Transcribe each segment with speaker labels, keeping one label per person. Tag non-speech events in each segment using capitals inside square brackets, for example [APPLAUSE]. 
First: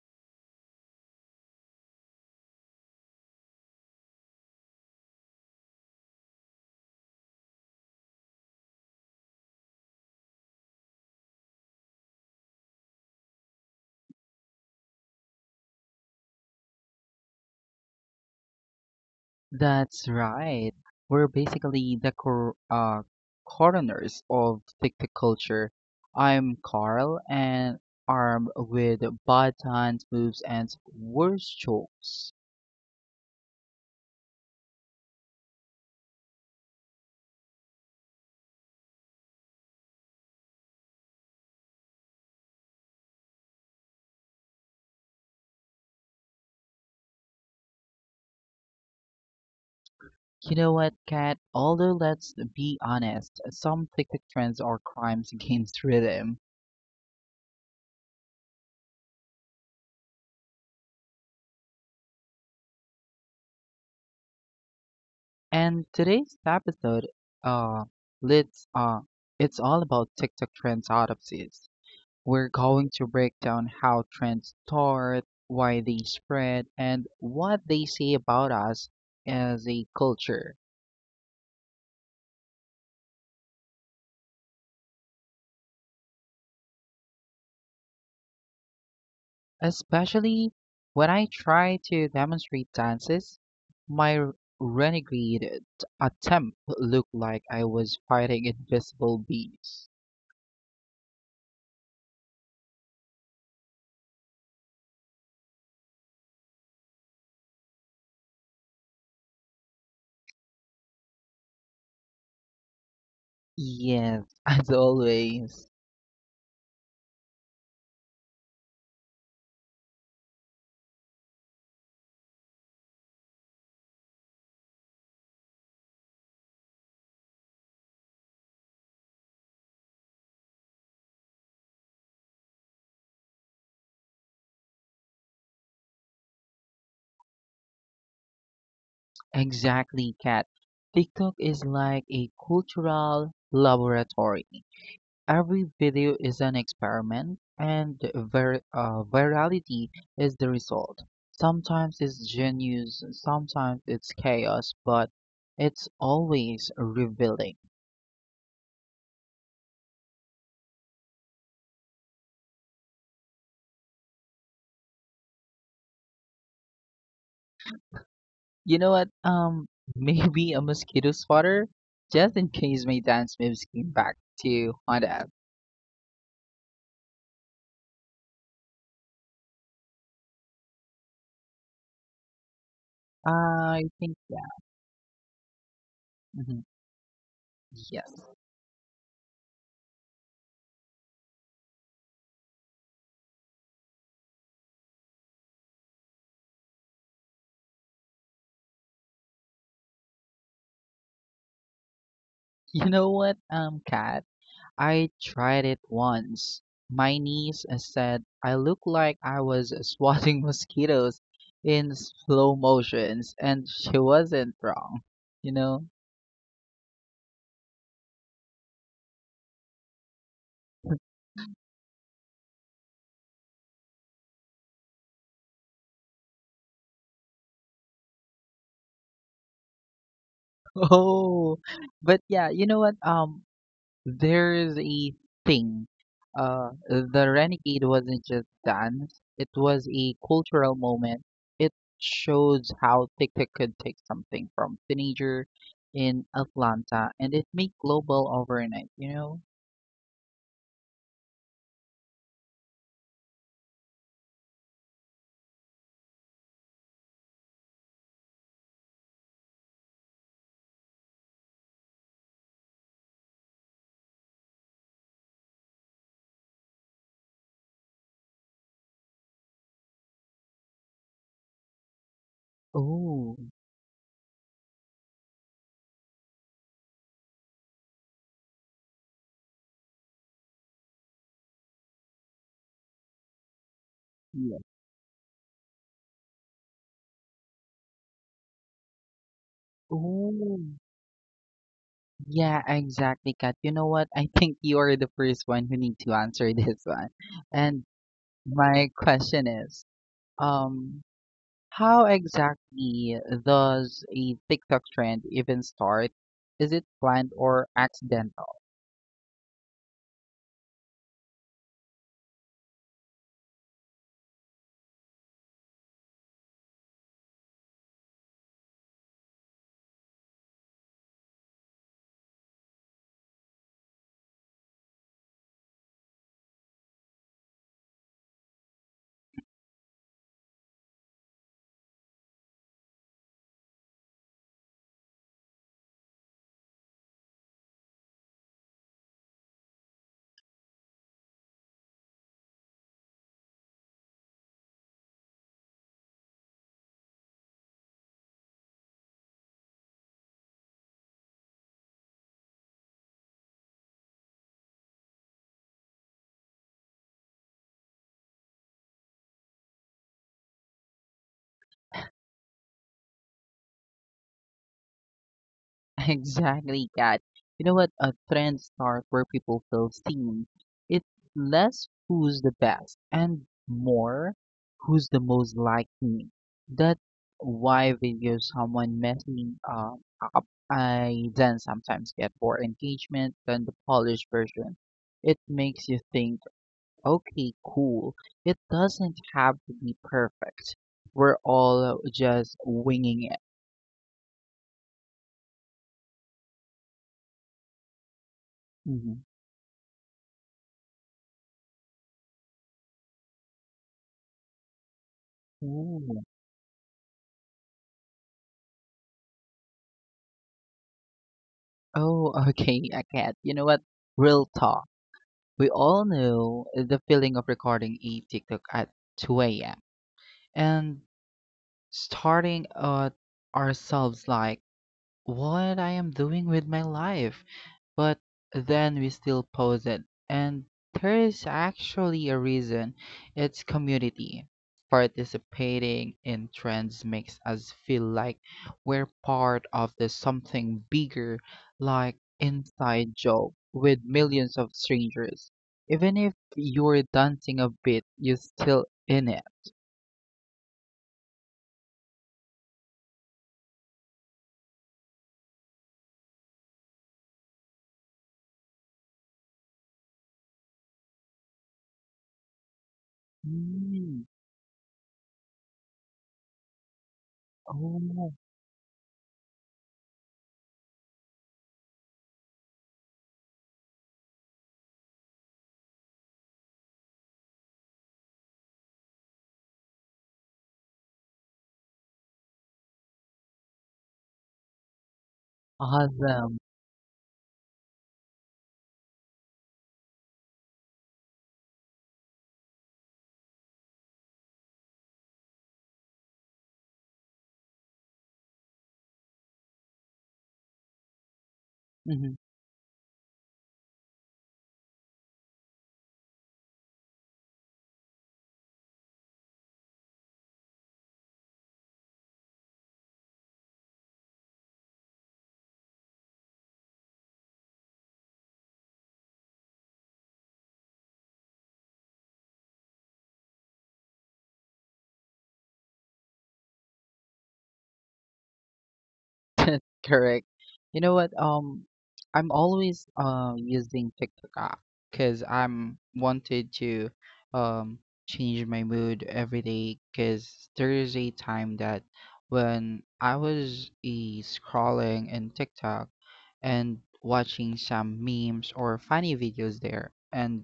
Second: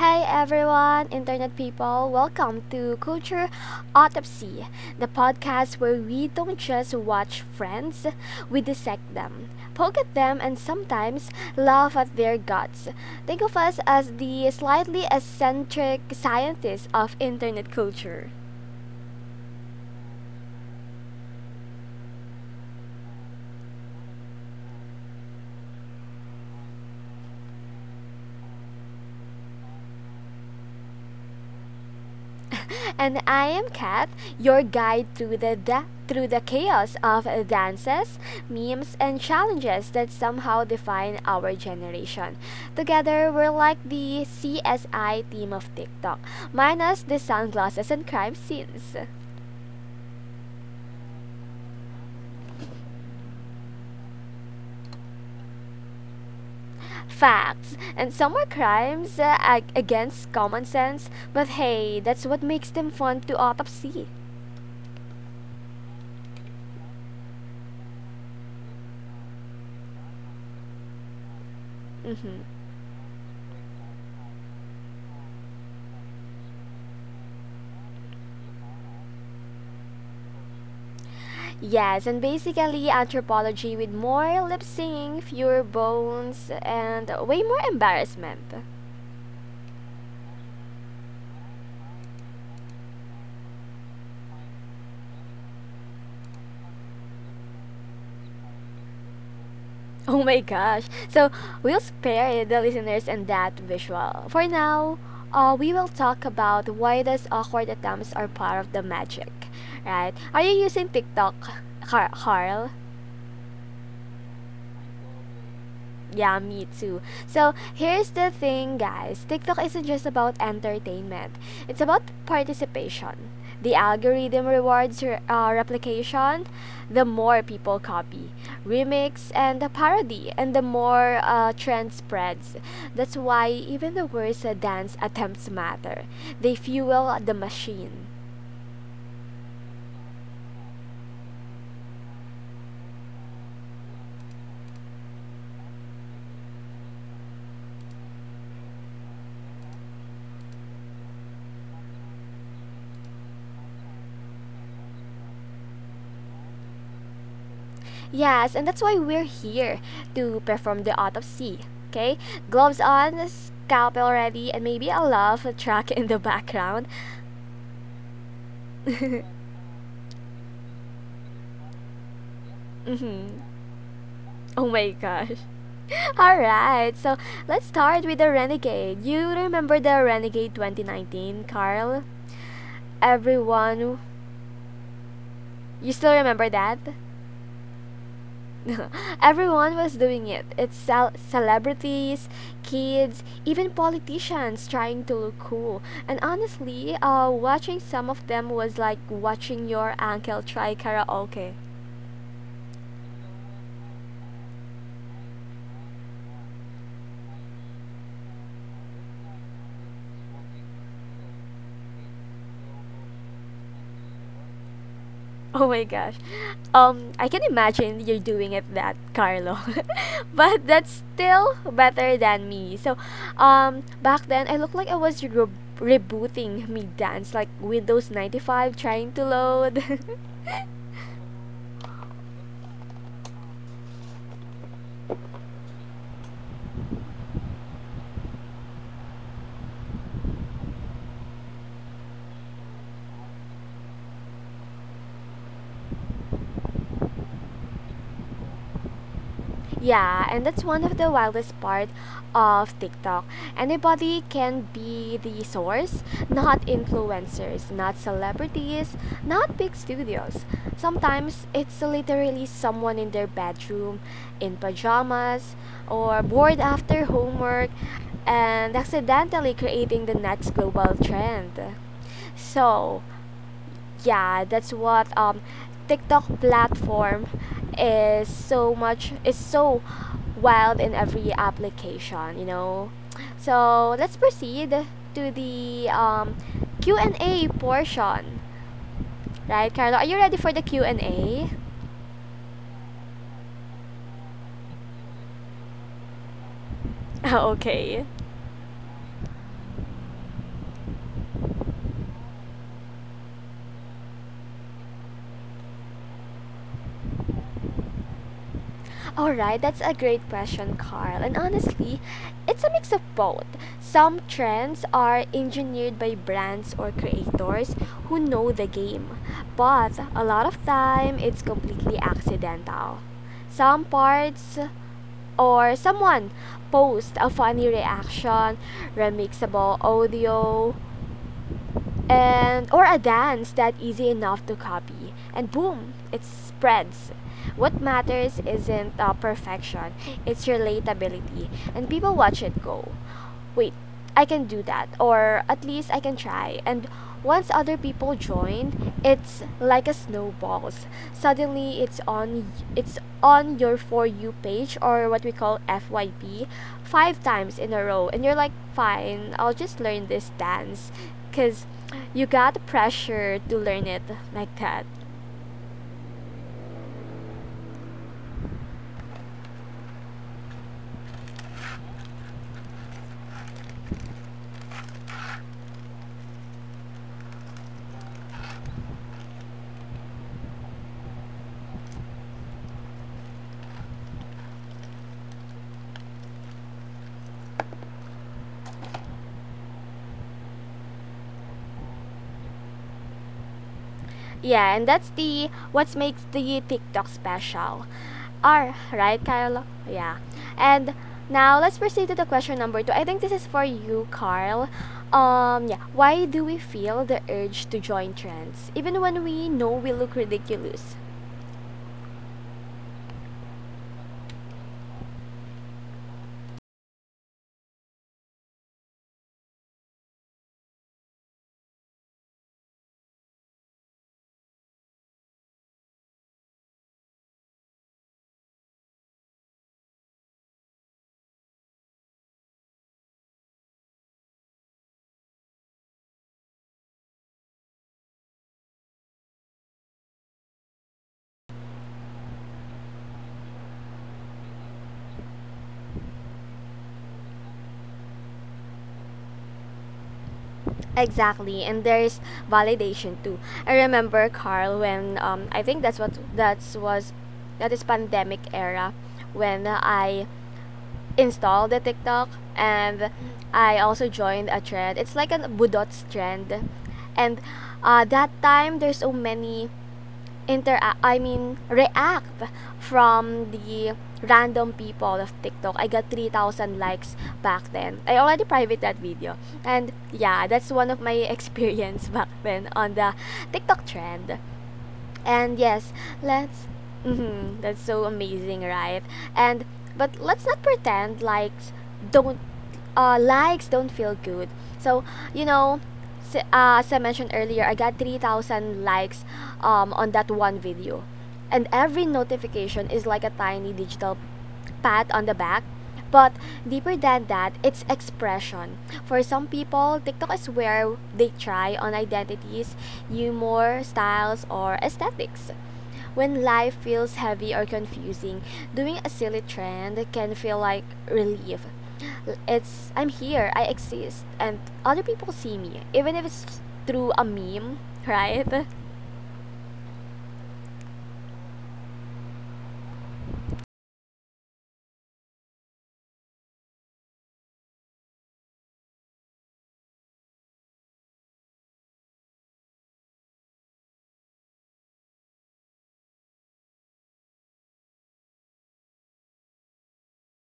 Speaker 1: Hey everyone, internet people, welcome to Culture Autopsy, the podcast where we don't just watch friends, we dissect them, poke at them, and sometimes laugh at their guts. Think of us as the slightly eccentric scientists of internet culture.
Speaker 2: That's right. We're basically the coroners of TikTok culture. I'm Carl, and armed with batons, moves, and worse jokes.
Speaker 1: [LAUGHS] And I am Kat, your guide through through the chaos of dances, memes, and challenges that somehow define our generation. Together, we're like the CSI team of TikTok, minus the sunglasses and crime scenes.
Speaker 2: You know what, Kat? Although let's be honest, some TikTok trends are crimes against rhythm.
Speaker 1: Facts, and some are crimes against common sense, but hey, that's what makes them fun to autopsy.
Speaker 2: And today's episode, uh, let's it's all about TikTok trends autopsies.
Speaker 1: Mhm.
Speaker 2: We're going to break down how trends start, why they spread, and what they say about us as a culture.
Speaker 1: Yes, and basically anthropology with more lip singing, fewer bones, and way more embarrassment. [LAUGHS]
Speaker 2: Especially when I try to demonstrate dances, my renegade attempt looked like I was fighting invisible bees.
Speaker 1: Oh my gosh. So we'll spare the listeners and that visual. For now, we will talk about why those awkward attempts are part of the magic, right? Are you using TikTok, Carl?
Speaker 2: Yes, [LAUGHS] as always.
Speaker 1: Yeah, me too. So here's the thing, guys, TikTok isn't just about entertainment, it's about participation. The algorithm rewards replication, the more people copy, remix, and the parody, and the more trend spreads. That's why even the worst dance attempts matter. They fuel the machine.
Speaker 2: Exactly, Kat. TikTok is like a cultural laboratory. Every video is an experiment, and virality is the result. Sometimes it's genius, sometimes it's chaos, but it's always revealing.
Speaker 1: Yes, and that's why we're here to perform the autopsy. Okay? Gloves on, scalpel ready, and maybe a love track in the background.
Speaker 2: You
Speaker 1: [LAUGHS]
Speaker 2: know what?
Speaker 1: hmm
Speaker 2: [LAUGHS] Maybe a mosquito spotter, just in case my dance moves came back
Speaker 1: Oh
Speaker 2: to
Speaker 1: my
Speaker 2: Honda.
Speaker 1: gosh. [LAUGHS] Alright, so let's start with the Renegade. You remember the Renegade 2019, Carl?
Speaker 2: I
Speaker 1: Everyone,
Speaker 2: think yeah.
Speaker 1: you still remember
Speaker 2: Mhm,
Speaker 1: that?
Speaker 2: yes.
Speaker 1: [LAUGHS] Everyone was doing it. It's celebrities, kids, even politicians trying to look cool. And honestly, watching some of them was like watching your uncle try karaoke. [LAUGHS]
Speaker 2: You know what? Kat, I tried it once. My niece said I looked like I was [LAUGHS] swatting mosquitoes in slow motions, and she wasn't wrong, you
Speaker 1: Oh
Speaker 2: know?
Speaker 1: my gosh. I can imagine you're doing it that, Carlo. [LAUGHS] But that's still better than me. So, back then I looked like I was rebooting me dance like Windows 95 trying to load. [LAUGHS]
Speaker 2: [LAUGHS] Oh, but yeah, you know what? There's a thing. The Renegade wasn't just dance, it was a cultural moment. It shows how TikTok could take something from teenager in Atlanta and it made global overnight, you know?
Speaker 1: Yeah, and that's one of the wildest part of TikTok. Anybody can be the source, not influencers, not celebrities, not big studios. Sometimes it's literally someone in their bedroom in pajamas or bored after homework and accidentally creating the next global trend. So,
Speaker 2: Oh,
Speaker 1: yeah, that's what TikTok platform is so wild in every application, you know? So let's
Speaker 2: yeah.
Speaker 1: proceed to the Q&A portion, right, Carlo? Are you ready for
Speaker 2: Oh,
Speaker 1: the Q&A?
Speaker 2: yeah, exactly, Kat. You know what? I think you are the first one who need to answer [LAUGHS] this one.
Speaker 1: [LAUGHS]
Speaker 2: And
Speaker 1: Okay.
Speaker 2: my question is, um, how exactly does a TikTok trend even start? Is it planned or accidental?
Speaker 1: All right, that's a great question, Carl. And honestly, it's a mix of both. Some trends are engineered by brands or creators who know the game, but a lot of time it's completely accidental. Some parts or someone post a funny reaction, remixable audio, and or a dance that easy enough to copy and boom, it spreads. What matters isn't perfection, it's relatability, and people watch it go, wait, I can do that, or at least I can try. And once other people join, it's like a snowballs. Suddenly, it's on your for you page, or what we call FYP, five times in a row, and you're like, fine, I'll just learn this dance, cause you got pressure to learn it like that.
Speaker 2: [LAUGHS] Exactly, Kat. You know what? A trend start where people feel seen. It's less who's the best and more who's the most like me. That's why video someone messing up I then sometimes get more engagement than the polished version. It makes you think, okay, cool. It doesn't have to be perfect. We're all just winging it.
Speaker 1: Yeah, and that's the what makes the TikTok special. Are right, Kyle? Yeah. And now let's proceed to the question number 2. I think this is for you, Carl. Yeah.
Speaker 2: Mhm.
Speaker 1: Why do we feel the urge to join trends, even when we know we look ridiculous?
Speaker 2: Oh, [LAUGHS] okay, I get. You know what? Real talk. We all know the feeling of recording a TikTok at 2 a.m. and starting at ourselves like, what I am doing with my life. But then we still post it, and there is actually a reason. It's community. Participating in trends makes us feel like we're part of the something bigger, like inside joke with millions of strangers. Even if you're dancing a bit, you're still in it.
Speaker 1: Exactly, and there's validation too. I remember, Carl, when I think that's what that's was that is pandemic era when I install the TikTok, and I also
Speaker 2: Mm.
Speaker 1: joined a trend. It's like a Budots trend. And
Speaker 2: Oh,
Speaker 1: that time there's so many inter I mean react from the random people of TikTok. I got 3,000 likes back then. I already private that video. And yeah, that's one of my experience [LAUGHS] back then on the TikTok trend. And yes,
Speaker 2: awesome.
Speaker 1: let's. Hmm, that's so amazing, right? And but let's not pretend don't likes don't feel good. So, you know, as I mentioned earlier, I got 3,000 likes on that one video, and every notification is like a tiny digital pat on the back. But deeper than that, it's expression. For some people, TikTok is where they try on identities, humor, styles, or aesthetics. When life feels heavy or confusing, doing a silly trend can feel like relief. It's I'm here, I exist, and other people see me, even if it's through a meme, right? [LAUGHS]
Speaker 2: [LAUGHS] Correct. You know what? I'm always using TikTok app because I'm wanted to um change my mood every day. Because there is a time that when I was scrolling in TikTok and watching some memes or funny videos there, and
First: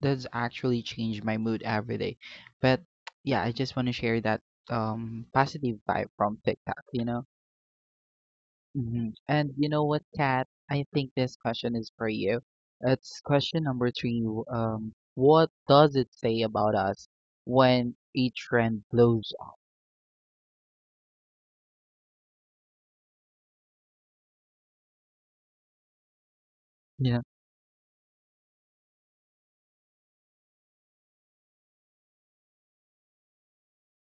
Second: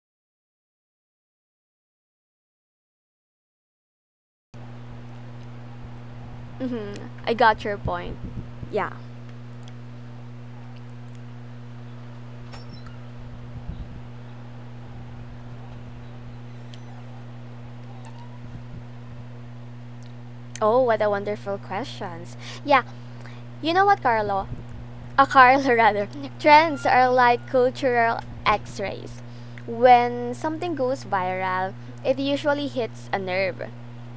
Speaker 2: that's actually changed my mood every day. But yeah, I just want to share that positive vibe from TikTok,
Speaker 1: hmm
Speaker 2: you know.
Speaker 1: I got your point. Yeah.
Speaker 2: Mhm. And you know what, Kat? I think this question is for you. It's question number three. What does it say about us when a trend blows up?
Speaker 1: Oh, what a wonderful questions. Yeah, you know what, Carlo? A Carlo, [LAUGHS] rather. Trends are
Speaker 2: Yeah,
Speaker 1: like cultural x rays. When something goes viral, it usually hits a nerve,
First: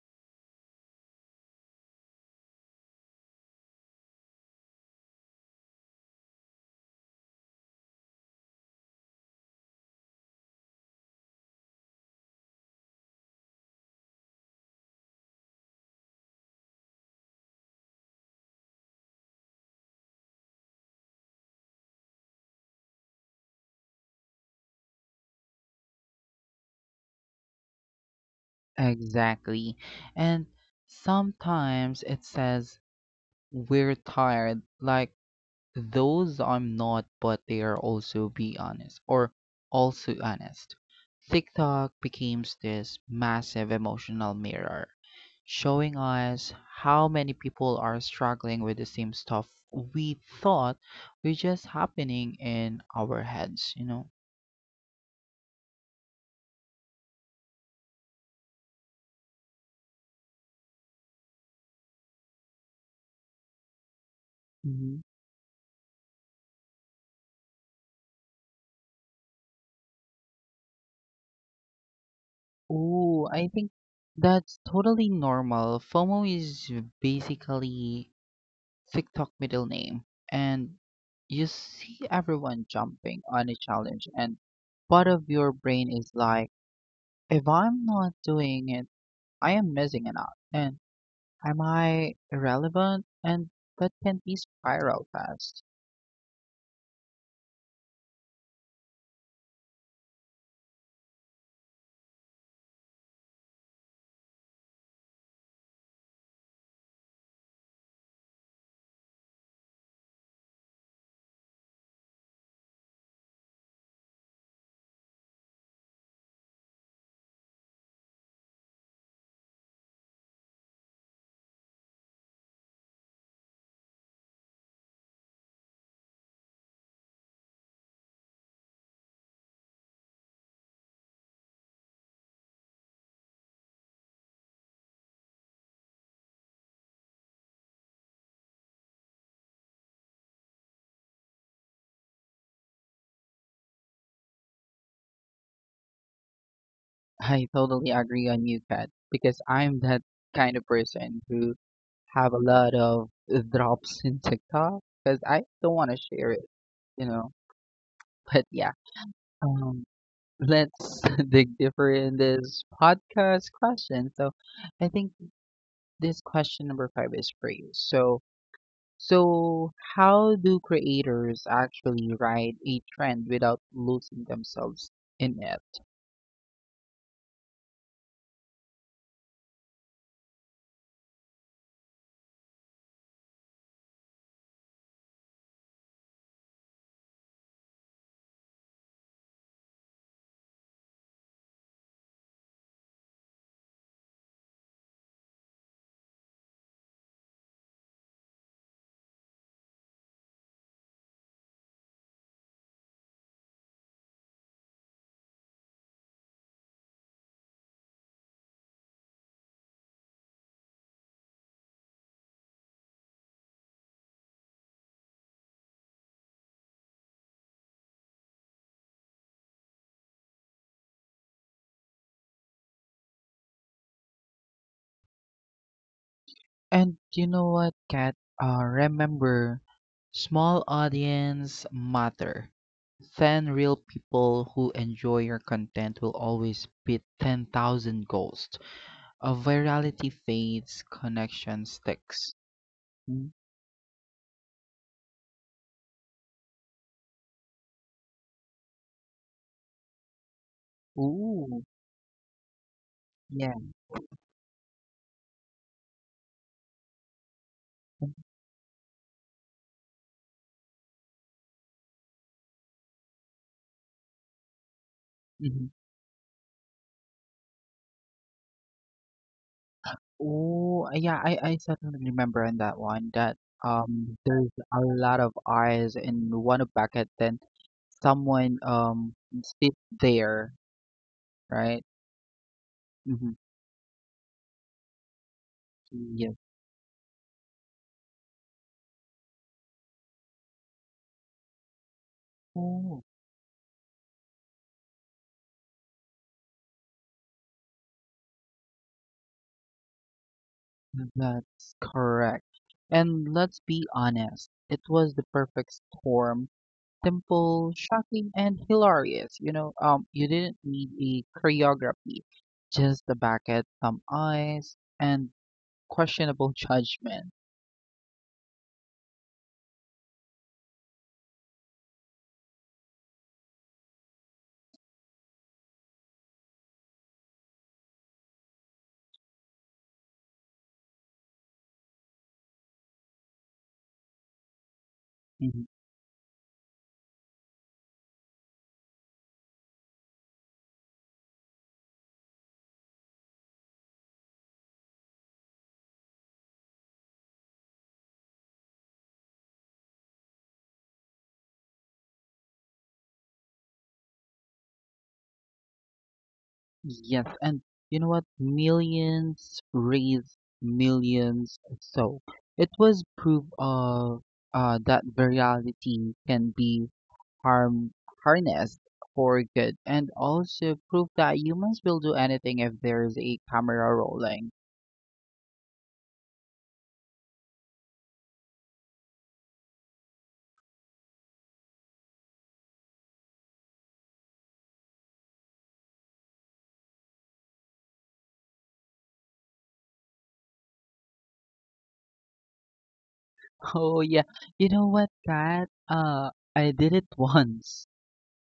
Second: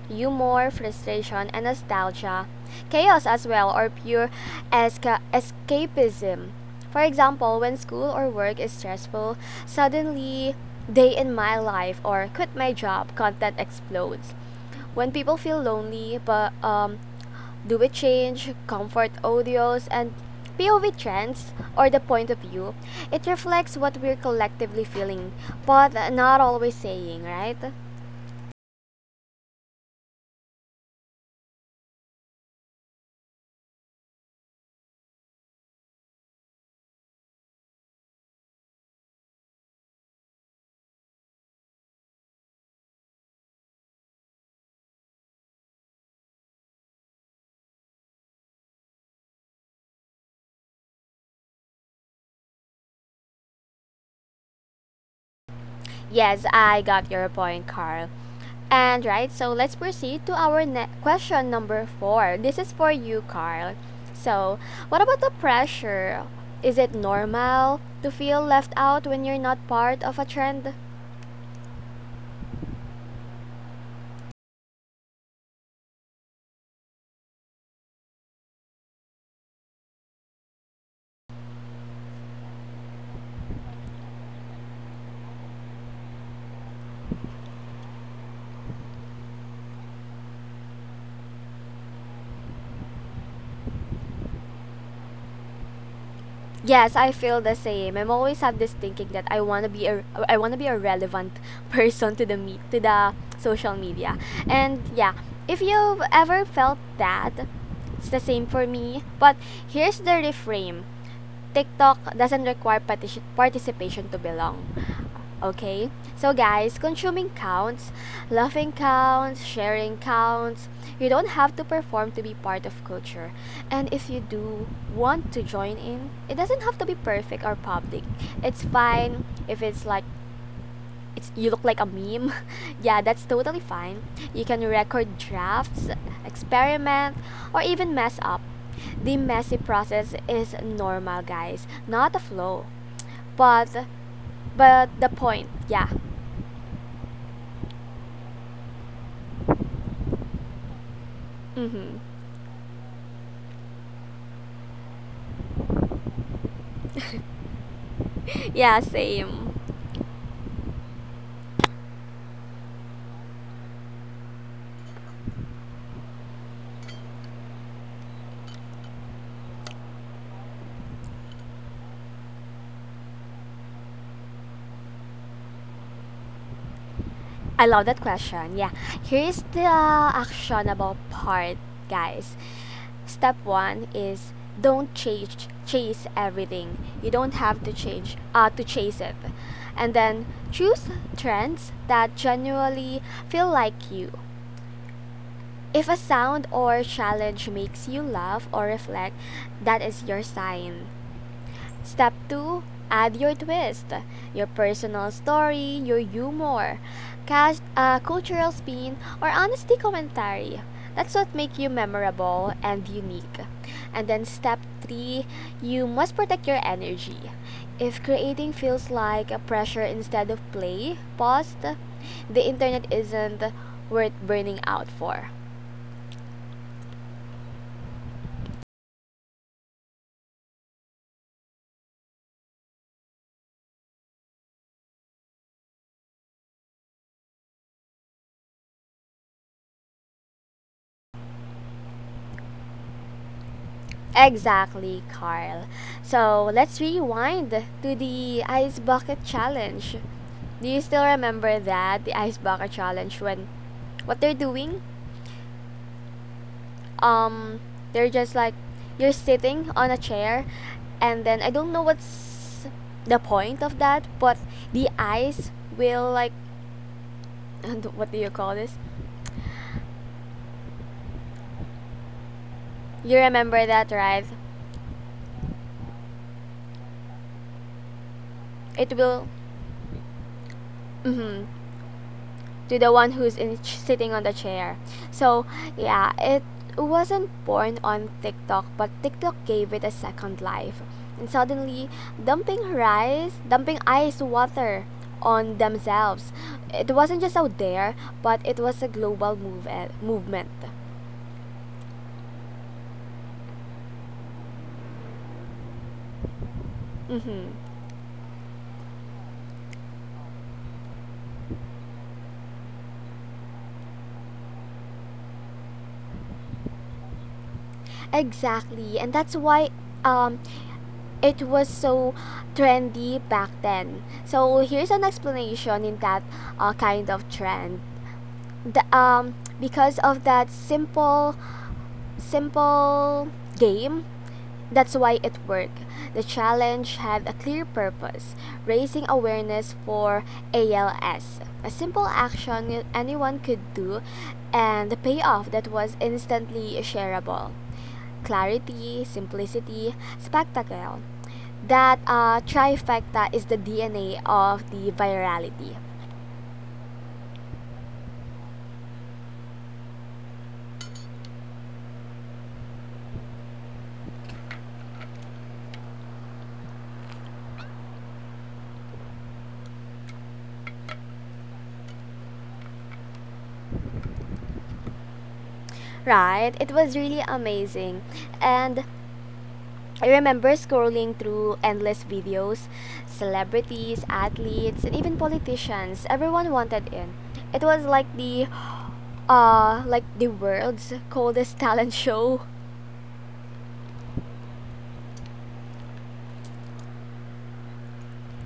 Speaker 1: humor, frustration, and nostalgia, chaos as well, or pure escapism. For example, when school or work is stressful, suddenly day in my life or quit my job content explodes. When people feel lonely, but do it change, comfort audios, and POV trends, or the point of view, it reflects what we're collectively feeling, but not always saying, right?
Speaker 2: exactly. And sometimes it says we're tired, like those I'm not, but they are also be honest or also honest. TikTok becomes this massive emotional mirror, showing us how many people are struggling with the same stuff we thought were just happening in our heads, you know?
Speaker 1: Yes, I got your point, Carl. And right, so let's proceed to our question number 4. This is for you, Carl. So,
Speaker 2: Hmm.
Speaker 1: what about the pressure? Is it normal to feel left out when you're not part of a trend?
Speaker 2: Oh, I think that's totally normal. FOMO is basically TikTok middle name, and you see everyone jumping on a challenge, and part of your brain is like, if I'm not doing it, I am missing it out, and am I irrelevant? And that can be spiral fast.
Speaker 1: Yes, I feel the same. I'm always have this thinking that I wanna be a relevant [LAUGHS] person to the me to the social media. And yeah, if you've ever felt that, it's the same for me. But here's the reframe. TikTok doesn't require participation to belong. Okay? So, guys, consuming counts, laughing counts, sharing counts. You don't have to perform to be part of culture. And if you do want to join in, it doesn't have to be perfect or public. It's fine if you look like a meme. [LAUGHS] Yeah, that's totally fine. You can record drafts, experiment, or even mess up. The messy process is normal, guys, not a flow. But but the point, yeah.
Speaker 2: [LAUGHS] I totally agree on you, Kat, because I'm that kind of person who
Speaker 1: Mm-hmm.
Speaker 2: have a lot of drops in TikTok because I don't want to share it, you know. But
Speaker 1: [LAUGHS]
Speaker 2: yeah,
Speaker 1: Yeah, same.
Speaker 2: um, let's [LAUGHS] dig deeper in this podcast question. So, I think this question number five is for you. So, so how do creators actually ride a trend without losing themselves in it?
Speaker 1: I love that question. Yeah. Here's the actionable part, guys. Step one is don't chase everything. You don't have to change to chase it, and then choose trends that genuinely feel like you. If a sound or challenge makes you laugh or reflect, that is your sign. Step 2, add your twist, your personal story, your humor, cash, cultural spin, or honesty commentary. That's what makes you memorable and unique. And then step 3, you must protect your energy. If creating feels like a pressure instead of play, pause. The internet isn't worth burning out for.
Speaker 2: And you know what, Kat? Remember, small audience matter. Ten real people who enjoy your content will always beat 10,000 ghosts. A virality fades, connection sticks.
Speaker 1: Exactly, Carl. So let's rewind to the ice bucket challenge. Do you still remember
Speaker 2: Ooh,
Speaker 1: that, the ice bucket challenge, when
Speaker 2: yeah.
Speaker 1: what they're doing? Um, they're just like you're sitting on a chair, and then I don't know what's the point of that, but the ice
Speaker 2: Mhm.
Speaker 1: will like, [LAUGHS] what do you call this?
Speaker 2: Ooh, yeah, I certainly remember on that one
Speaker 1: You
Speaker 2: that
Speaker 1: remember that, right?
Speaker 2: there's a lot of eyes in one bucket, then someone
Speaker 1: It will.
Speaker 2: sits there,
Speaker 1: Mhm,
Speaker 2: right?
Speaker 1: to the one
Speaker 2: Mm-hmm.
Speaker 1: who's in sitting on the chair. So yeah,
Speaker 2: Yes.
Speaker 1: it wasn't born on TikTok, but TikTok gave it a second life. And suddenly, dumping
Speaker 2: Oh,
Speaker 1: rice, dumping ice water on themselves. It wasn't just out there, but it was a global movement.
Speaker 2: that's correct. And let's be honest, it was the perfect storm.
Speaker 1: Hmm
Speaker 2: Simple, shocking, and hilarious. You know, you didn't need a choreography, just a bucket, some eyes, and questionable judgment.
Speaker 1: Exactly, and that's why um, it was so trendy back then. So here's an explanation in that kind of trend. Because of that simple game, that's why it
Speaker 2: Mhm.
Speaker 1: worked. The challenge had a clear purpose, raising awareness for ALS, a simple action anyone could do, and the payoff that was instantly shareable. Clarity, simplicity, spectacle, that trifecta is the DNA of the virality.
Speaker 2: Yes, and you know what? Millions raise millions. So it was proof of that virality can be harm harnessed for good, and also proof that humans will do anything if there's a camera rolling.
Speaker 1: Right, it was really amazing. And I remember scrolling through endless videos, celebrities, athletes, and even politicians. Everyone wanted in. It was like the world's coldest [LAUGHS] talent show.
Speaker 2: [LAUGHS] Oh yeah, you know what, Kat? I did it [LAUGHS] once.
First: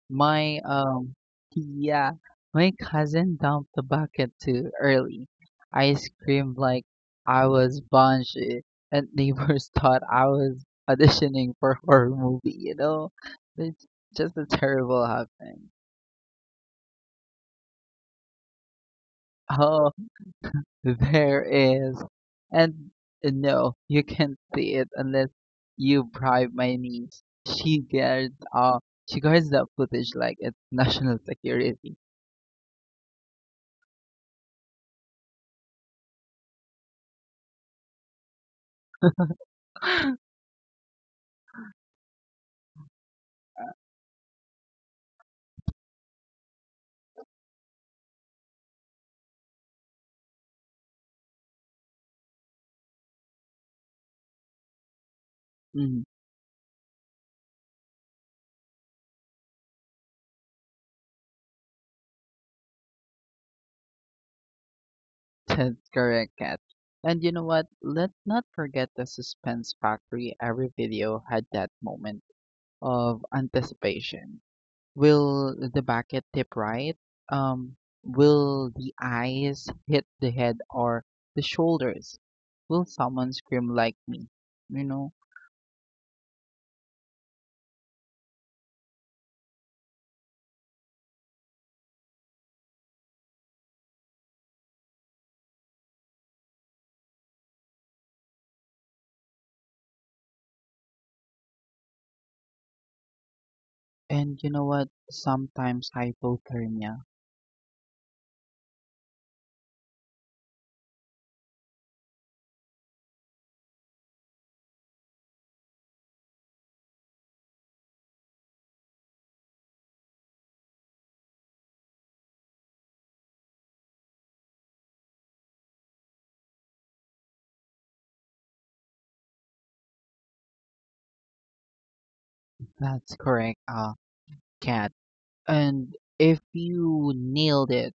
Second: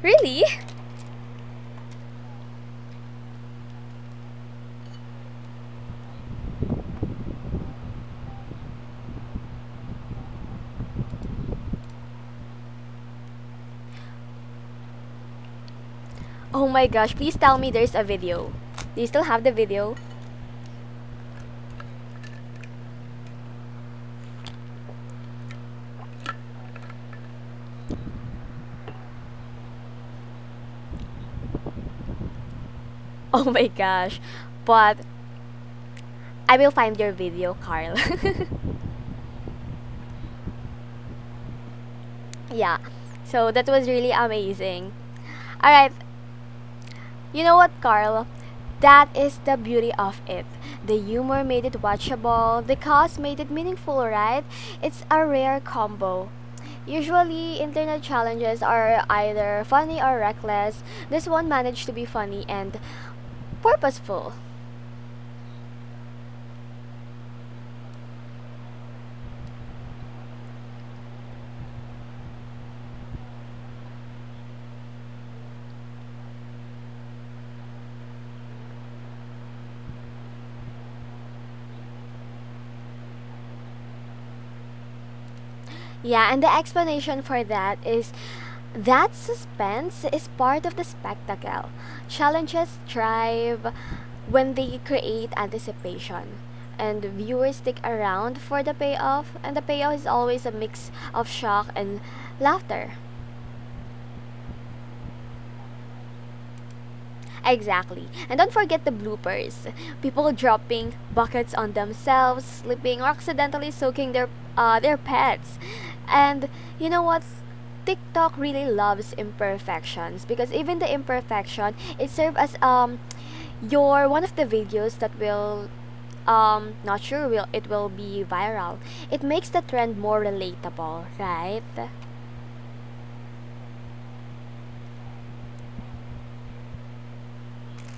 Speaker 1: Really?
Speaker 2: My yeah, my cousin dumped the bucket too early. I screamed like I was Banshee, and neighbors [LAUGHS] thought I was auditioning for a horror movie. You know, it's just a terrible happening.
Speaker 1: Oh my gosh, please tell me there's a video. Do you still have the
Speaker 2: Oh,
Speaker 1: video? [LAUGHS]
Speaker 2: there is, and no, you can't see it unless you bribe my niece. She guards uh she guards that footage like it's national security. [GASPS]
Speaker 1: Oh my gosh. But I will find your video, Carl.
Speaker 2: [LAUGHS]
Speaker 1: [LAUGHS] Yeah. So that was really amazing. All right, you know what, Carl? That is the beauty of it. The humor made it watchable, the cause made it meaningful, right? It's a rare
Speaker 2: Mhm.
Speaker 1: combo. Usually, internet challenges are either funny or reckless. This one managed to be funny and purposeful.
Speaker 2: That's correct, Kat. And you know what? Let's not forget the suspense factory. Every video had that moment of anticipation. Will the bucket tip right? Um, will the eyes hit the head or the shoulders? Will someone scream like me? You know?
Speaker 1: Yeah, and the explanation for that is that suspense is part of the spectacle. Challenges thrive when they create anticipation. And viewers stick around for the payoff, and the payoff is always a mix of shock and laughter.
Speaker 2: And you know what? Sometimes hypothermia.
Speaker 1: Exactly. And don't forget the bloopers. People dropping buckets on themselves, slipping, or accidentally soaking their pets. And you know what? TikTok really loves imperfections, because even the imperfection it serves as your one of the videos that will not sure will it will be viral. It makes the trend more relatable, right?
Speaker 2: That's correct, Kat. And if you nailed it,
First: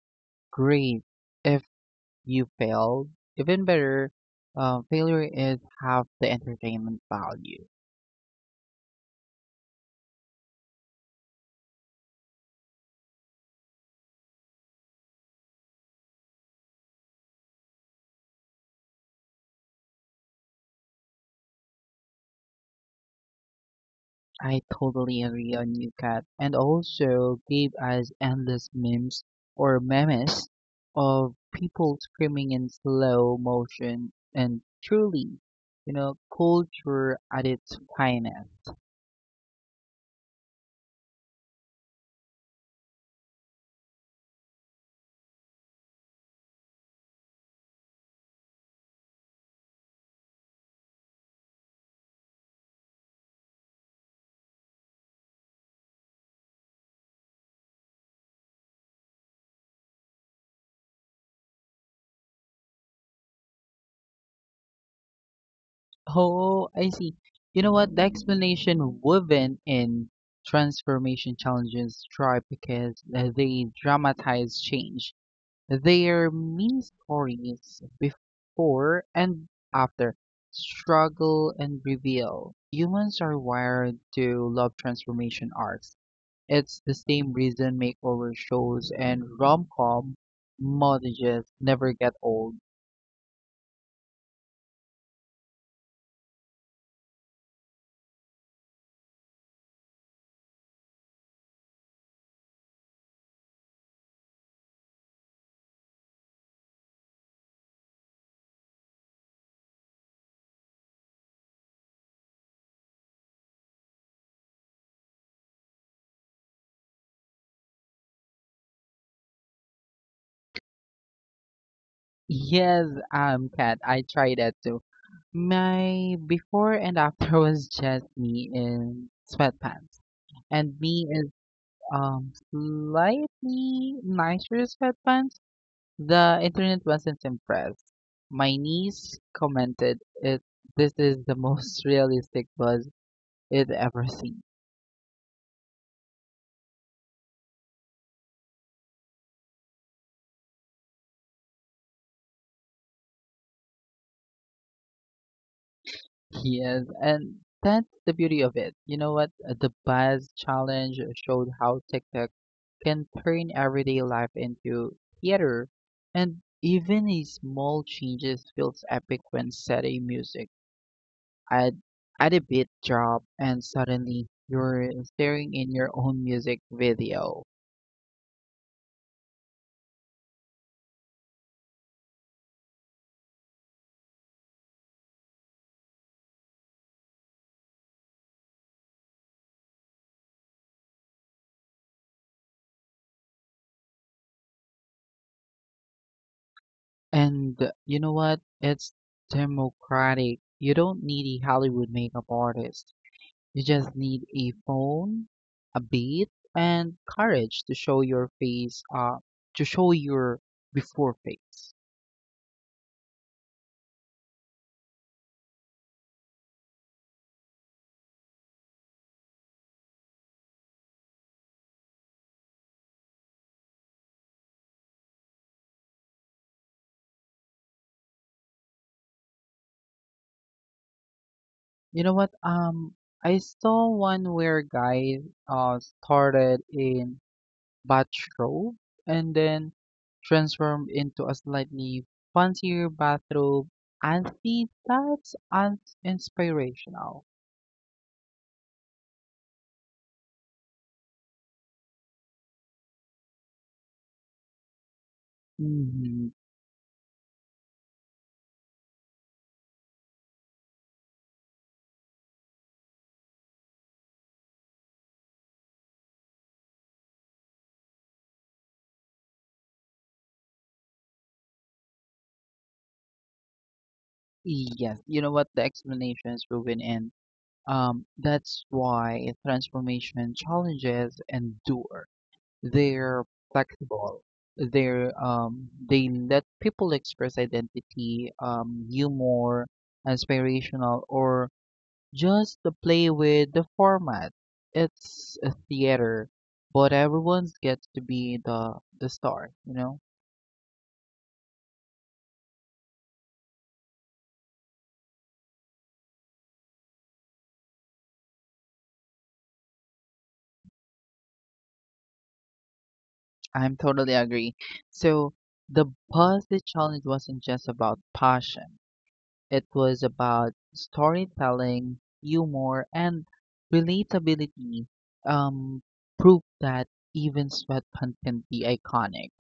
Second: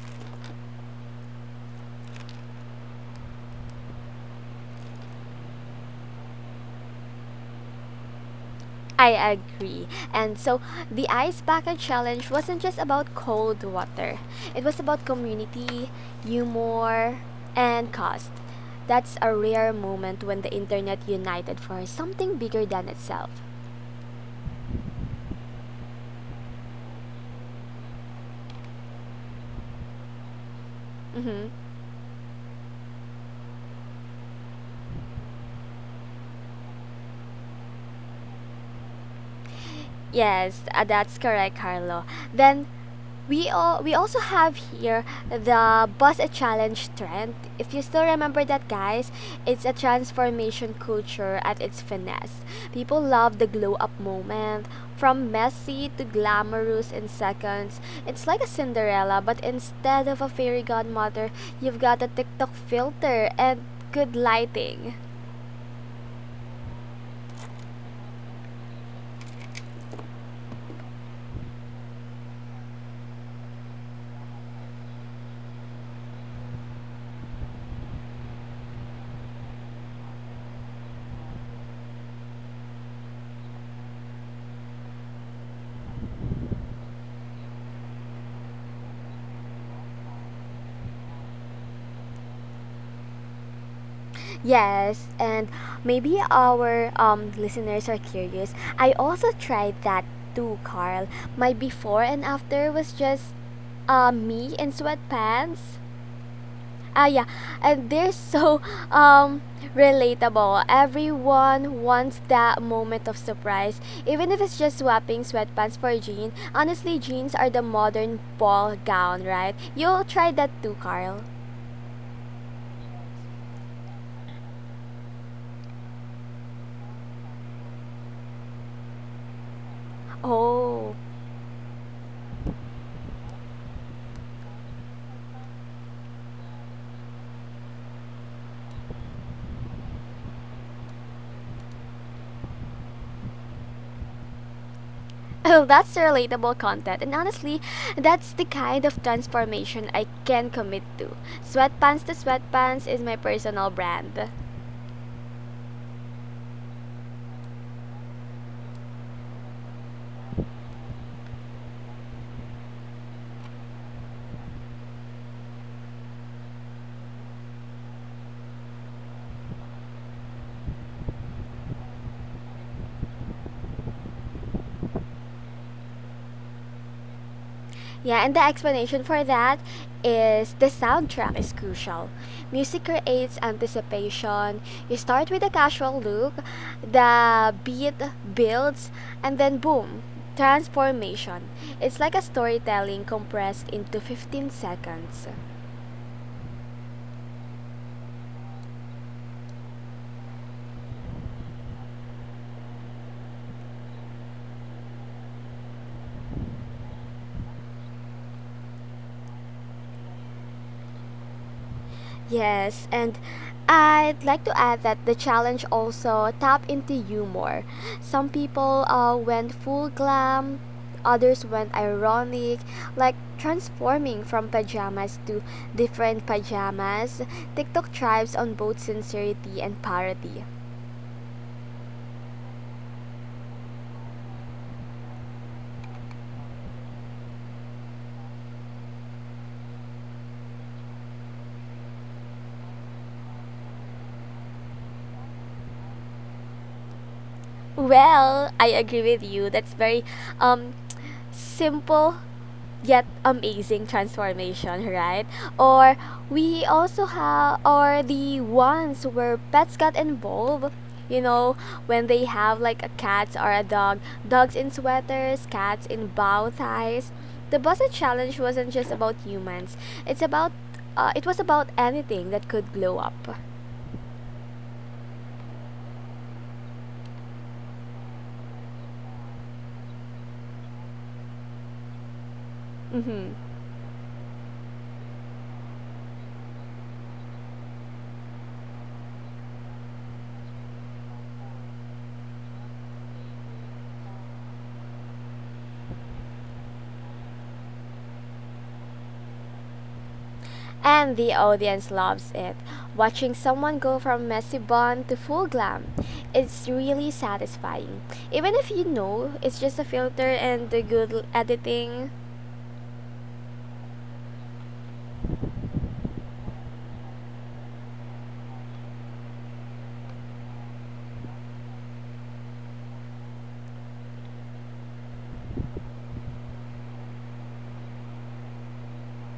Speaker 2: great. If you failed. Even better, failure is half the entertainment value.
Speaker 1: I agree. And so the ice bucket challenge wasn't just about cold water. It was about community, humor, and cost. That's a rare moment when the internet united for something bigger than itself.
Speaker 2: I totally agree on you, Kat, and also gave us endless memes of
Speaker 1: Mhm.
Speaker 2: people screaming in slow motion and truly, you know, culture at its finest.
Speaker 1: Yes, that's correct, Carlo. Then We also have here the Boss a Challenge trend. If you still remember that, guys, it's a transformation culture at its finest. People love the glow up moment. From messy to glamorous in seconds. It's like a Cinderella, but instead of a fairy godmother, you've got a TikTok filter and good lighting.
Speaker 2: Oh, I see. You know what? The explanation woven in transformation challenges strive because they dramatize change. Their mini-stories "Before and After", "Struggle" and "Reveal", "Humans Are Wired to Love Transformation" arcs, it's the same reason makeover shows and rom-com montages never get old.
Speaker 1: Yes, and maybe our listeners are curious. I also tried that too, Carl. My before and after was just me in sweatpants. Ah, yeah, and they're [LAUGHS] so um, relatable. Everyone wants that moment of surprise, even if it's just swapping sweatpants for jeans. Honestly, jeans are the modern ball gown, right? You'll try that too, Carl.
Speaker 2: Yes, Kat, I tried that too. My before and after [LAUGHS] was just me in sweatpants, and
Speaker 1: Oh.
Speaker 2: me is slightly nicer sweatpants. The internet wasn't impressed. My niece commented it this is the most realistic buzz it ever seen.
Speaker 1: Oh, that's relatable content. And honestly, that's the kind of transformation I can commit to. Sweatpants to sweatpants is my personal brand.
Speaker 2: Yes, and that's the beauty of it. You know what? The buzz challenge showed how TikTok can turn everyday life into theater and even a small changes feels epic when setting music. Add Add a beat drop and suddenly you're staring in your own music video.
Speaker 1: Yeah, and the explanation for that is the soundtrack is crucial. Music creates anticipation. You start with a casual look, the beat builds, and then boom, transformation. It's like a storytelling compressed into 15 seconds.
Speaker 2: And you know what? It's democratic. You don't need a Hollywood makeup artist. You just need a phone, a beat, and courage to show your face, to show your before face.
Speaker 1: Yes, and I'd like to add that the challenge also tap into humor. Some people went full glam, others went ironic, like transforming from pajamas to different pajamas. TikTok thrives on both sincerity and parody.
Speaker 2: You know what? I saw one where a guy started in bathrobe and then transformed into a slightly fancier bathrobe and see that's inspirational.
Speaker 1: Well, I agree with you. That's very um simple yet amazing transformation, right? Or
Speaker 2: Mhm.
Speaker 1: we also have, or the ones where pets got involved. You know, when they have like a cat or a dog, dogs in sweaters, cats in bow ties. The Busted Challenge wasn't just about humans. It's about, it was about anything that could glow up.
Speaker 2: Yes, you know what? The explanation is woven in. That's why transformation challenges endure. They're
Speaker 1: Mm-hmm.
Speaker 2: flexible. They let people express identity, humor, aspirational, or just to play with the format. It's a theater, but everyone gets to be the star, you know?
Speaker 1: And the audience loves it. Watching someone go from messy bun to full glam, it's really satisfying. Even if you know it's just a filter and the editing.
Speaker 2: I'm totally agree. So the Buzzfeed challenge wasn't just about passion. It was about storytelling, humor, and relatability. Um, proof that even sweatpants can be iconic.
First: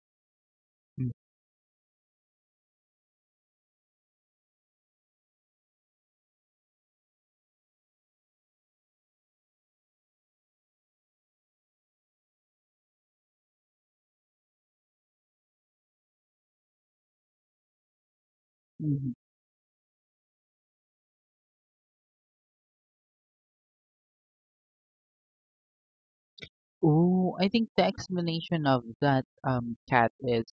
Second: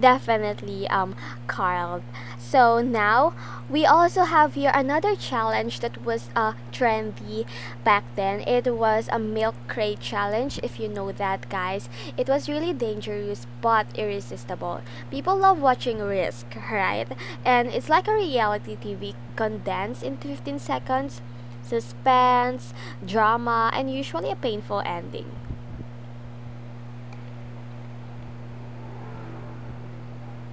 Speaker 1: Definitely, Carl. So now we also have here another challenge that was trendy back then. It was a milk crate challenge, if you know that, guys. It was really dangerous but irresistible. People love watching Risk, right? And it's like a reality
Speaker 2: Mhm.
Speaker 1: TV condensed into 15 seconds: suspense, drama, and usually a painful ending.
Speaker 2: Ooh, I think the explanation of that cat is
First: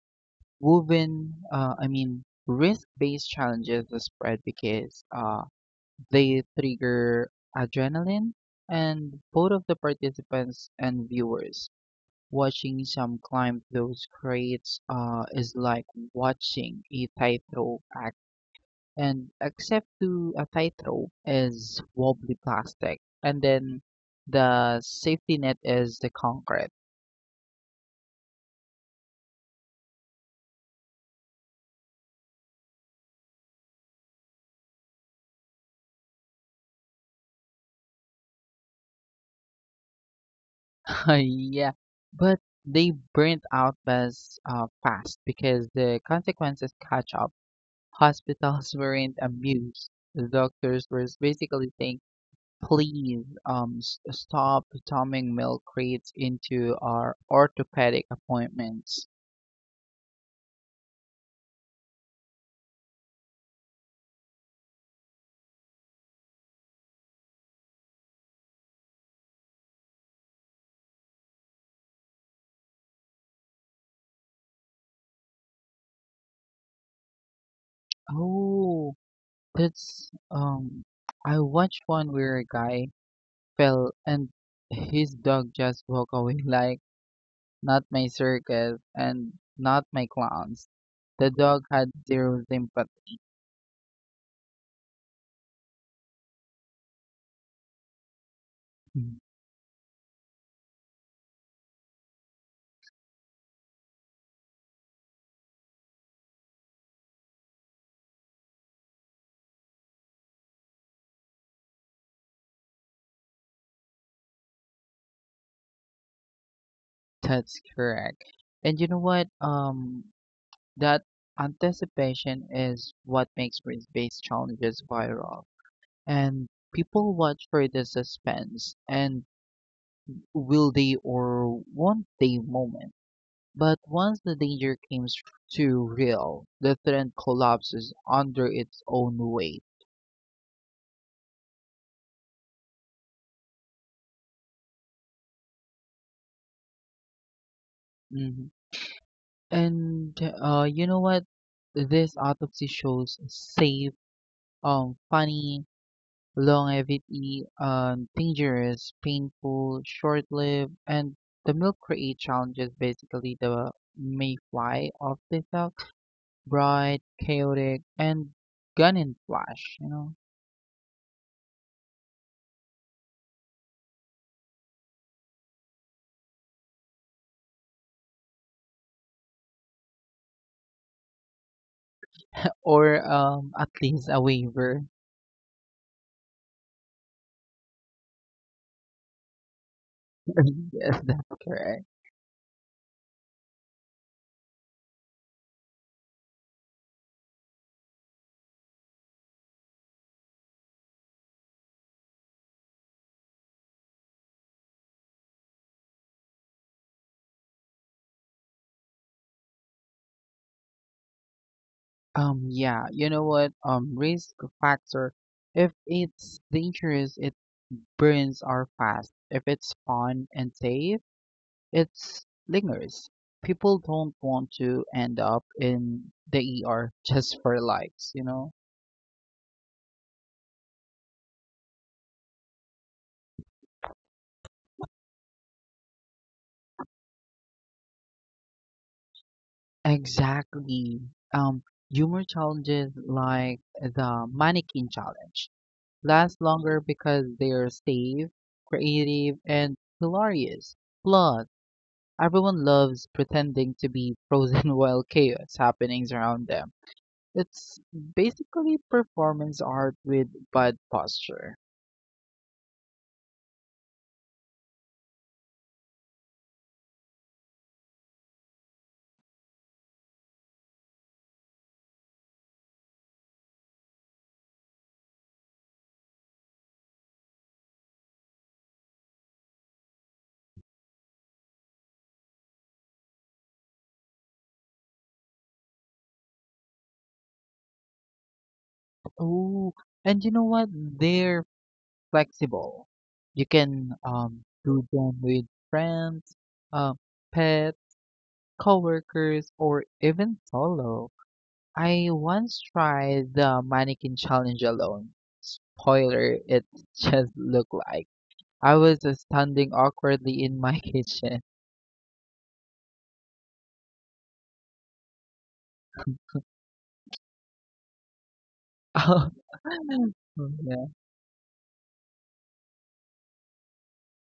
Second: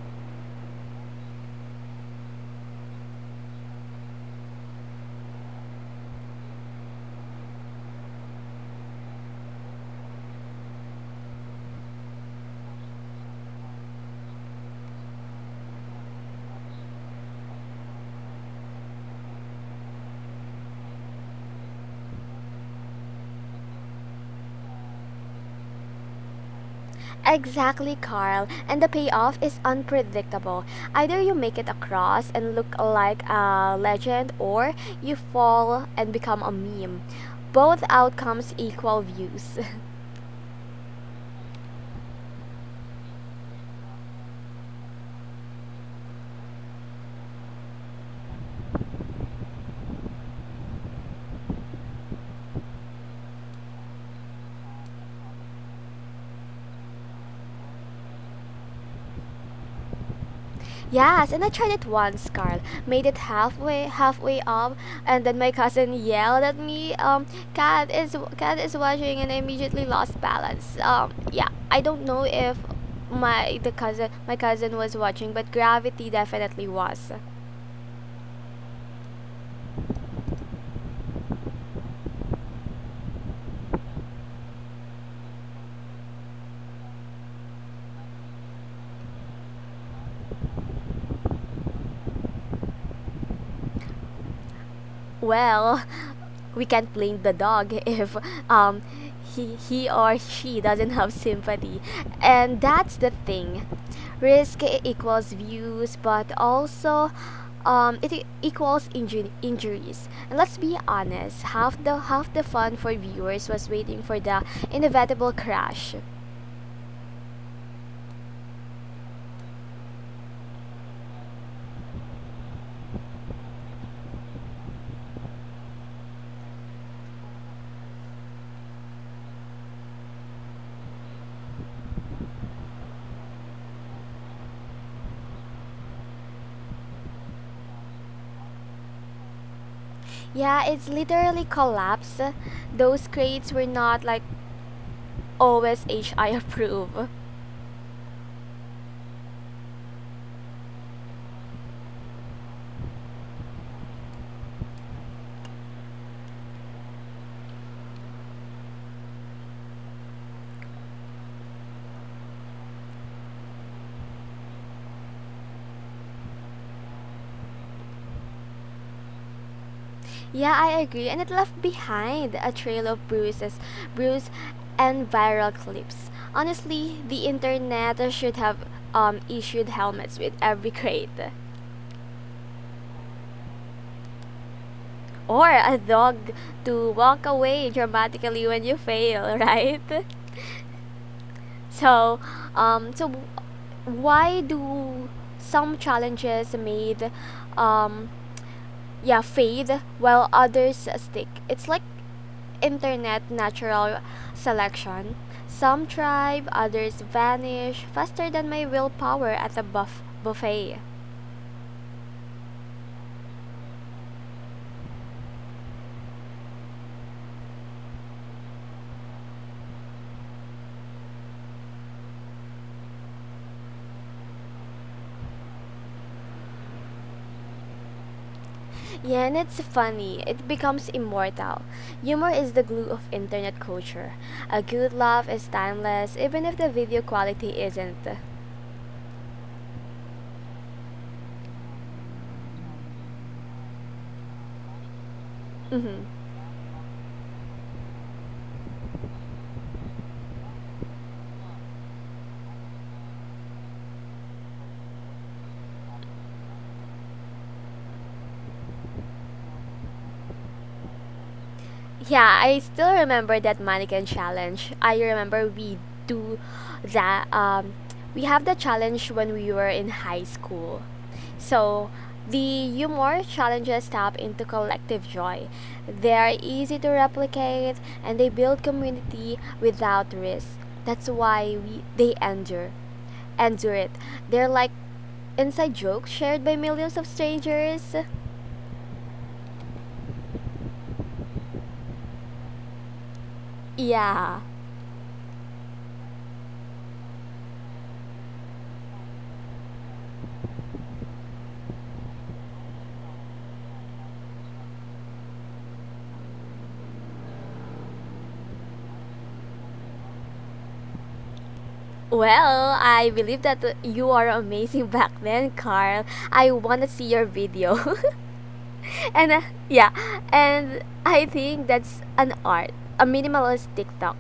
Speaker 2: woven. Risk-based challenges are spread because they trigger adrenaline, and both of the participants and viewers. Watching some climb those crates is like watching a tightrope act, and except to a tightrope is wobbly plastic, and then the safety net is the concrete.
Speaker 1: Exactly, Carl. And the payoff is unpredictable. Either you make it across and look like a legend, or you fall and become a meme. Both outcomes equal views.
Speaker 2: [LAUGHS] yeah, but they burnt out as fast because the consequences catch up. Hospitals weren't amused. The doctors were basically saying, please stop dumping milk crates into our orthopedic appointments.
Speaker 1: [LAUGHS] Yes, and I tried it once, Carl. Made it halfway up, and then my cousin yelled at me, cat is watching," and I immediately lost balance. Yeah, I don't know if my cousin was watching, but gravity definitely was.
Speaker 2: Oh, that's. I watched one where a guy fell and his dog just walked away [LAUGHS] like, not my circus and not my clowns. The dog had zero sympathy.
Speaker 1: Well, we can't blame the dog [LAUGHS] if um,
Speaker 2: [LAUGHS]
Speaker 1: he or she doesn't have sympathy. And that's the thing. Risk equals views, but also equals injuries. And let's be honest, half the fun for viewers was waiting for the inevitable crash.
Speaker 2: That's correct. And you know what? That anticipation is what makes risk-based challenges viral. And people watch for the suspense and will they or won't they moment. But once the danger comes too real, the trend collapses under its own weight.
Speaker 1: Yeah, it's literally collapse. Those crates were not like always HI [LAUGHS] approve.
Speaker 2: Mhm. And you know what? This autopsy shows safe, funny, longevity, dangerous, painful, short-lived, and the milk create challenges. Basically, the mayfly of the silk, bright, chaotic, and gun and flash, you know,
Speaker 1: Yeah, I agree. And it left behind a trail of bruise, and viral clips. Honestly, the internet should have issued helmets with every crate.
Speaker 2: or [LAUGHS] at least a waiver.
Speaker 1: Or a dog to walk away dramatically when you fail, [LAUGHS] right?
Speaker 2: [LAUGHS] yes, that's correct.
Speaker 1: So, so why do some challenges made um yeah fade while others stick? It's like internet natural selection. Some thrive, others vanish faster than my willpower at a buff buffet.
Speaker 2: Yeah, you know what? Risk factor. If it's dangerous, it burns are fast. If it's fun and safe it lingers. People don't want to end up in the ER [LAUGHS] just for likes, you know?
Speaker 1: Yeah, and it's funny. It becomes immortal. Humor is the glue of internet culture. A good laugh is timeless, even if the video quality isn't.
Speaker 2: Exactly. Um, humor challenges like the mannequin challenge
Speaker 1: Mhm.
Speaker 2: last longer because they're safe, creative, and hilarious. Plus, everyone loves pretending to be frozen [LAUGHS] while chaos happenings around them. It's basically performance art with bad posture.
Speaker 1: Yeah, I still remember that mannequin challenge. I remember we do that. We have the challenge when we were in high school. So the humor challenges tap into collective joy. They are easy to replicate and they build community without risk. That's why we they endure endure it. They're like inside jokes shared by millions of strangers.
Speaker 2: Oh, and you know what? They're flexible. You can
Speaker 1: Yeah.
Speaker 2: do them with friends, uh, pets, coworkers, or even solo. I once tried the mannequin challenge alone. Spoiler, it [LAUGHS] just looked like I was just standing awkwardly in my [LAUGHS] kitchen.
Speaker 1: Well, I believe that you are amazing [LAUGHS] back then, Carl. I want to see your video. [LAUGHS] And
Speaker 2: [LAUGHS]
Speaker 1: yeah, and
Speaker 2: Yeah.
Speaker 1: I think that's an art, a minimalist TikTok.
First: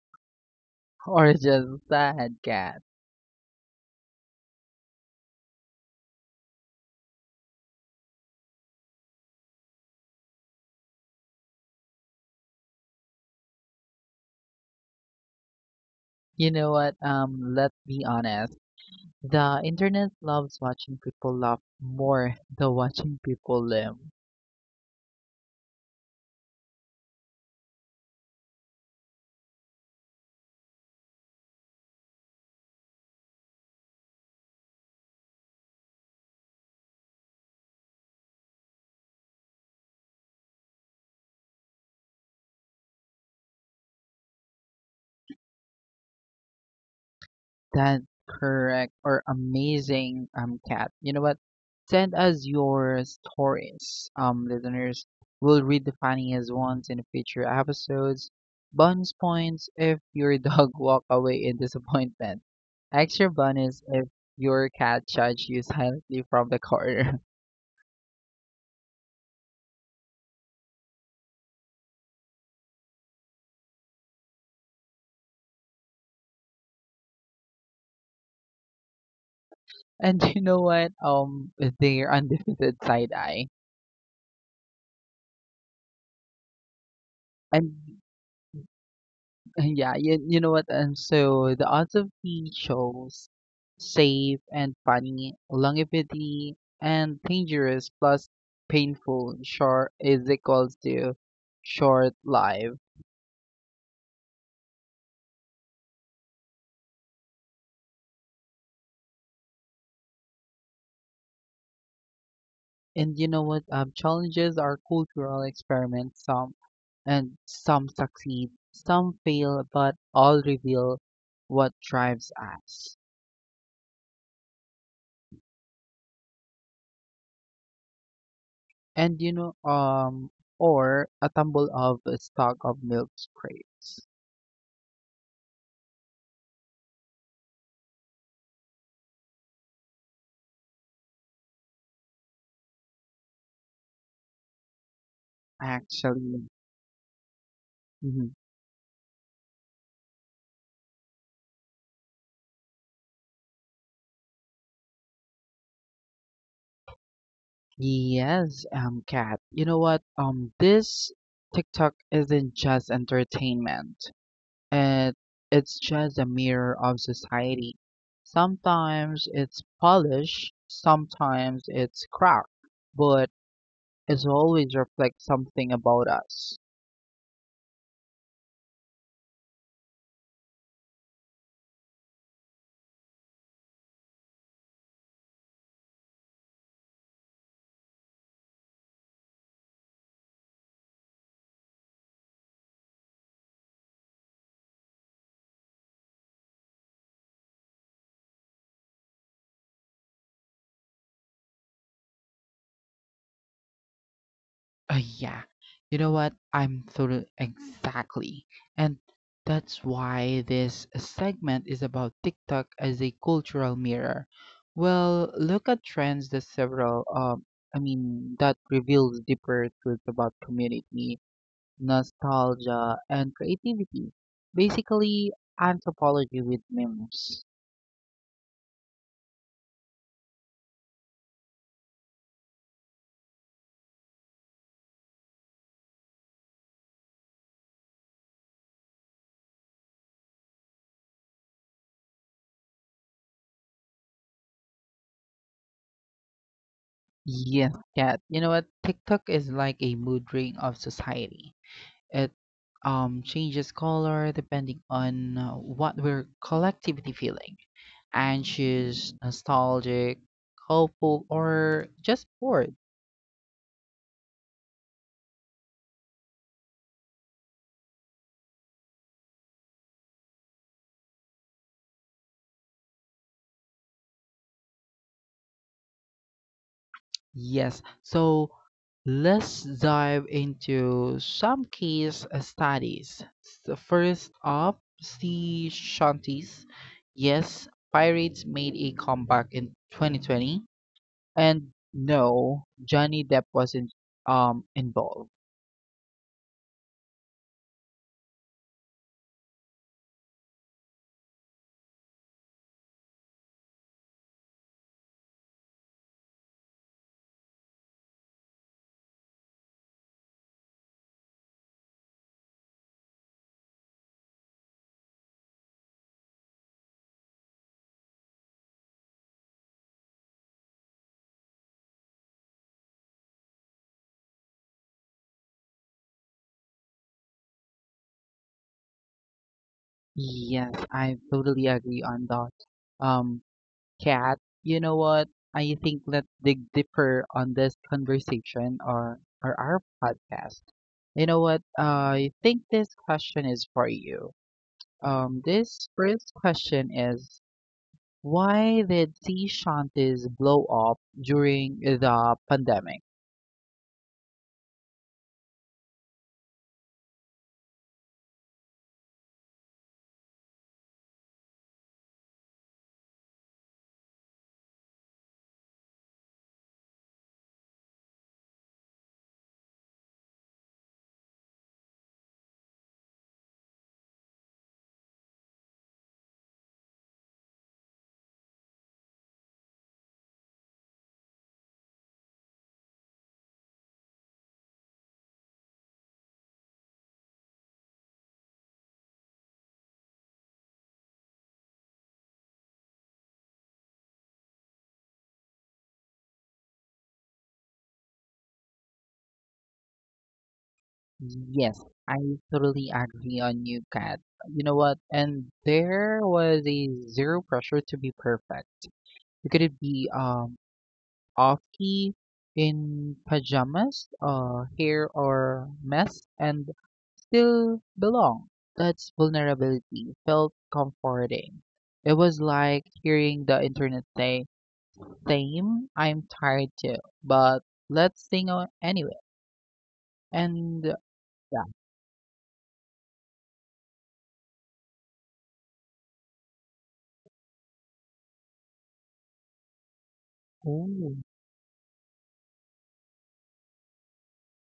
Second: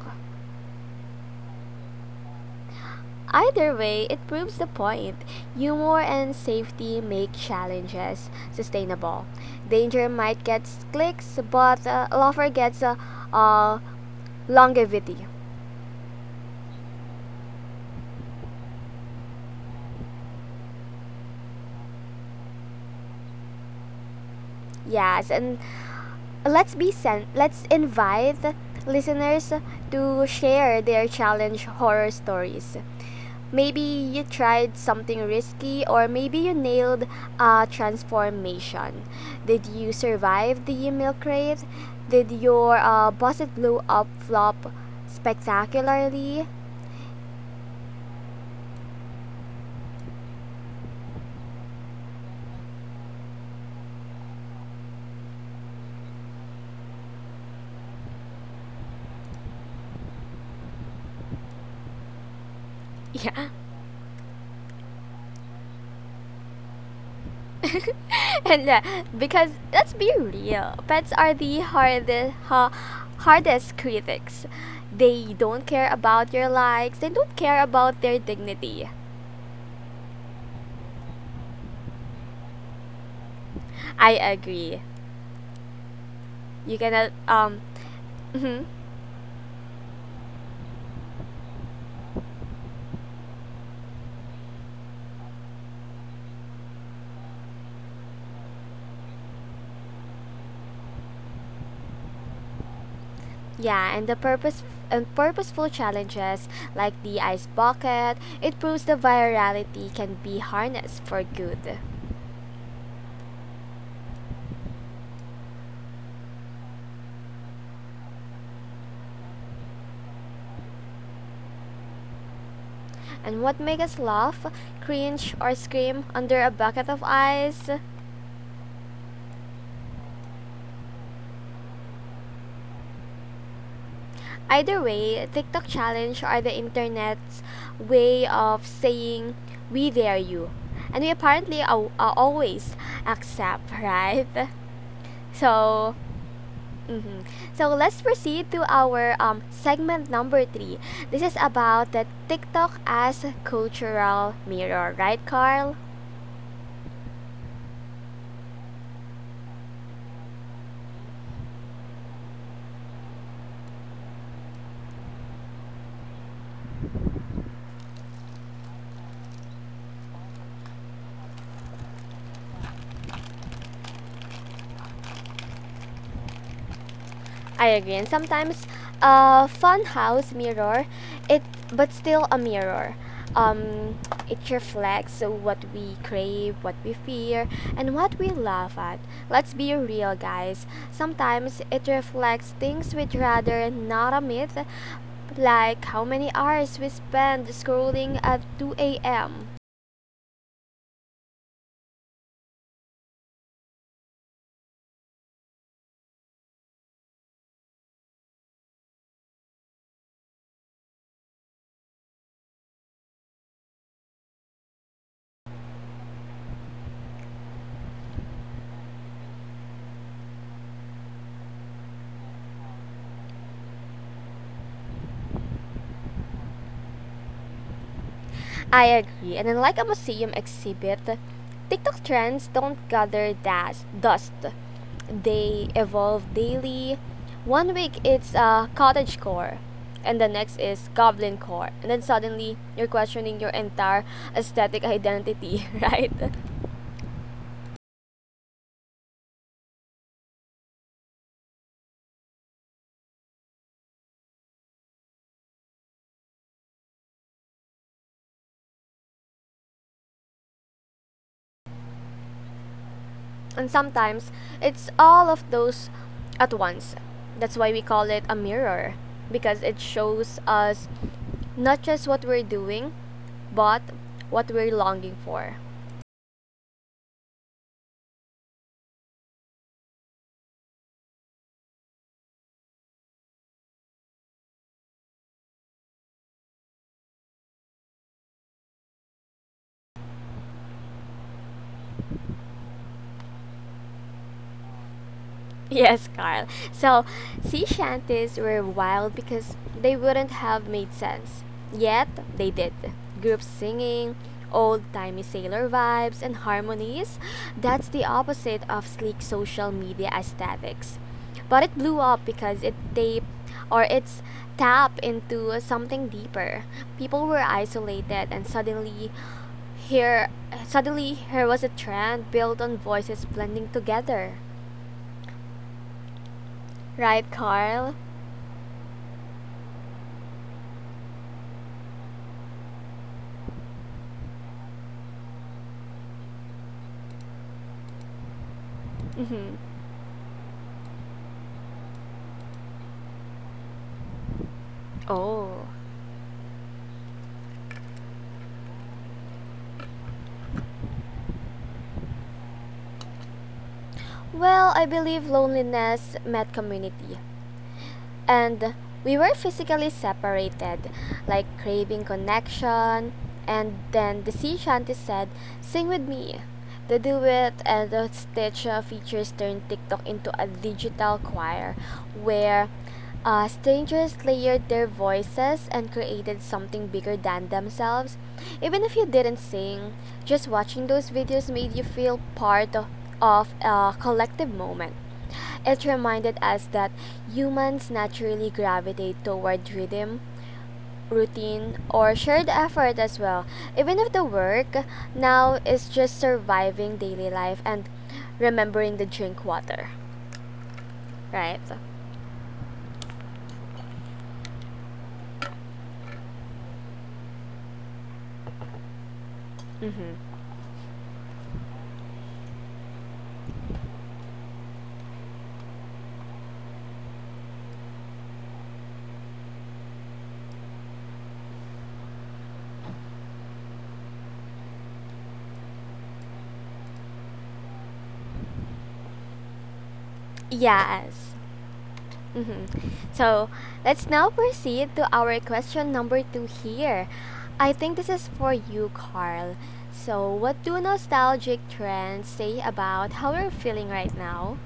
Speaker 2: Or just sad cat.
Speaker 1: Either way, it proves the point. Humor and safety make challenges sustainable. Danger might get clicks, but laughter gets uh, longevity.
Speaker 2: You know what? Let's be honest. The internet loves watching people laugh more [LAUGHS] than watching people live.
Speaker 1: Yes, and let's be sent let's invite listeners to share their challenge horror stories. Maybe you tried something risky, or maybe you nailed a transformation. Did you survive the milk crate? Did your busted blew up flop spectacularly?
Speaker 2: That's correct or amazing cat. You know what? Send us your stories, listeners. We'll read the funniest ones in future episodes. Bonus points if your [LAUGHS] dog walk away in disappointment.
Speaker 1: [LAUGHS]
Speaker 2: Extra
Speaker 1: Yeah.
Speaker 2: bonus if your cat judged you silently from the corner. [LAUGHS]
Speaker 1: [LAUGHS] And yeah, because let's be real, pets are the hardest critics. They don't care about your likes. They don't care about their dignity.
Speaker 2: And you know what? Their undefeated side eye.
Speaker 1: I agree. You cannot
Speaker 2: And
Speaker 1: [LAUGHS] mhm.
Speaker 2: [LAUGHS] yeah, you know what? And so the odds of the shows safe and funny, longevity and dangerous plus painful short is equals to short live.
Speaker 1: Yeah, and the purpose and purposeful challenges like the ice bucket, it proves the virality can be harnessed for good.
Speaker 2: And you know what? Challenges are cultural experiments. Some succeed, some fail, but all reveal what drives us.
Speaker 1: And what makes us laugh, cringe, or scream under a bucket of ice?
Speaker 2: And you know, or a tumble of a stock of milk crates.
Speaker 1: Either way, TikTok challenge are the internet's way of saying we dare you. And we apparently always accept, [LAUGHS] right? So,
Speaker 2: Actually.
Speaker 1: mhm. So let's
Speaker 2: Mhm.
Speaker 1: proceed to our segment number three. This is about the TikTok as cultural mirror, right, Carl?
Speaker 2: Yes, Kat. You know what? This TikTok isn't just entertainment. It it's just a mirror of society. Sometimes it's polished, sometimes it's cracked, but it always reflects something about us.
Speaker 1: I agree. And sometimes a fun house mirror, it but still a mirror. Um, it reflects what we crave, what we fear, and what we laugh at. Let's be real, guys. Sometimes it reflects things we'd rather not admit, like how many hours we spend scrolling at 2 a.m.
Speaker 2: Uh, yeah, you know what? I'm totally exactly. And that's why this segment is about TikTok as a cultural mirror. Well, look at trends that that reveals deeper truths about community, nostalgia, and creativity. Basically, anthropology with memes.
Speaker 1: I agree. And unlike a museum exhibit, TikTok trends don't gather dust. They evolve daily. One week it's cottage core, and the next is goblin core. And then suddenly you're questioning your entire aesthetic identity, [LAUGHS] right?
Speaker 2: Yes, cat. You know what? TikTok is like a mood ring of society. It changes color depending on what we're collectively feeling anxious, nostalgic, hopeful, or just bored.
Speaker 1: And sometimes it's all of those at once. That's why we call it a mirror, because it shows us not just what we're doing, but what we're longing for.
Speaker 2: Yes, so let's dive into some case studies. So first up, sea shanties. Yes, pirates made a comeback in 2020, and no, Johnny Depp wasn't involved.
Speaker 1: Yes, Carl. So, sea shanties were wild because they wouldn't have made sense. Yet, they did. Group singing, old timey sailor vibes, and harmonies — that's the opposite of sleek social media aesthetics. But it blew up because it taped or it's tap into something deeper. People were isolated and here suddenly here was a trend built on voices blending together. Right, Carl?
Speaker 2: Yes, I totally agree on that. Um, Kat, you know what? I think let's dig deeper on this conversation or,
Speaker 1: Mm-hmm.
Speaker 2: or our podcast. You know what? I think this question is for you. Um,
Speaker 1: Oh.
Speaker 2: this first question is why did sea shanties blow up during the pandemic?
Speaker 1: Well, I believe loneliness met community. And we were physically separated, like craving connection. And then the sea shanty said, "Sing with me." The duet and the stitch features turned TikTok into a digital choir where strangers layered their voices and created something bigger than themselves. Even if you didn't sing, just watching those videos made you feel part of a collective moment. It reminded us that humans naturally gravitate toward rhythm, routine, or shared effort as well. Even if the work now is just surviving daily life and remembering to drink water, right?
Speaker 2: Yes, I totally agree on you, Kat. You know what? And there was a zero pressure to be perfect. Could it be
Speaker 1: Mm-hmm.
Speaker 2: off key, in pajamas, hair or mess, and still belong? That's vulnerability. Felt comforting. It was like hearing the internet say, "Same, I'm tired too, but anyway." And
Speaker 1: Yes.
Speaker 2: yeah.
Speaker 1: Mm-hmm. So let's now proceed to our question number two here. I think this is for you, Carl. So, what do
Speaker 2: Ooh.
Speaker 1: nostalgic trends say about how we're feeling right now?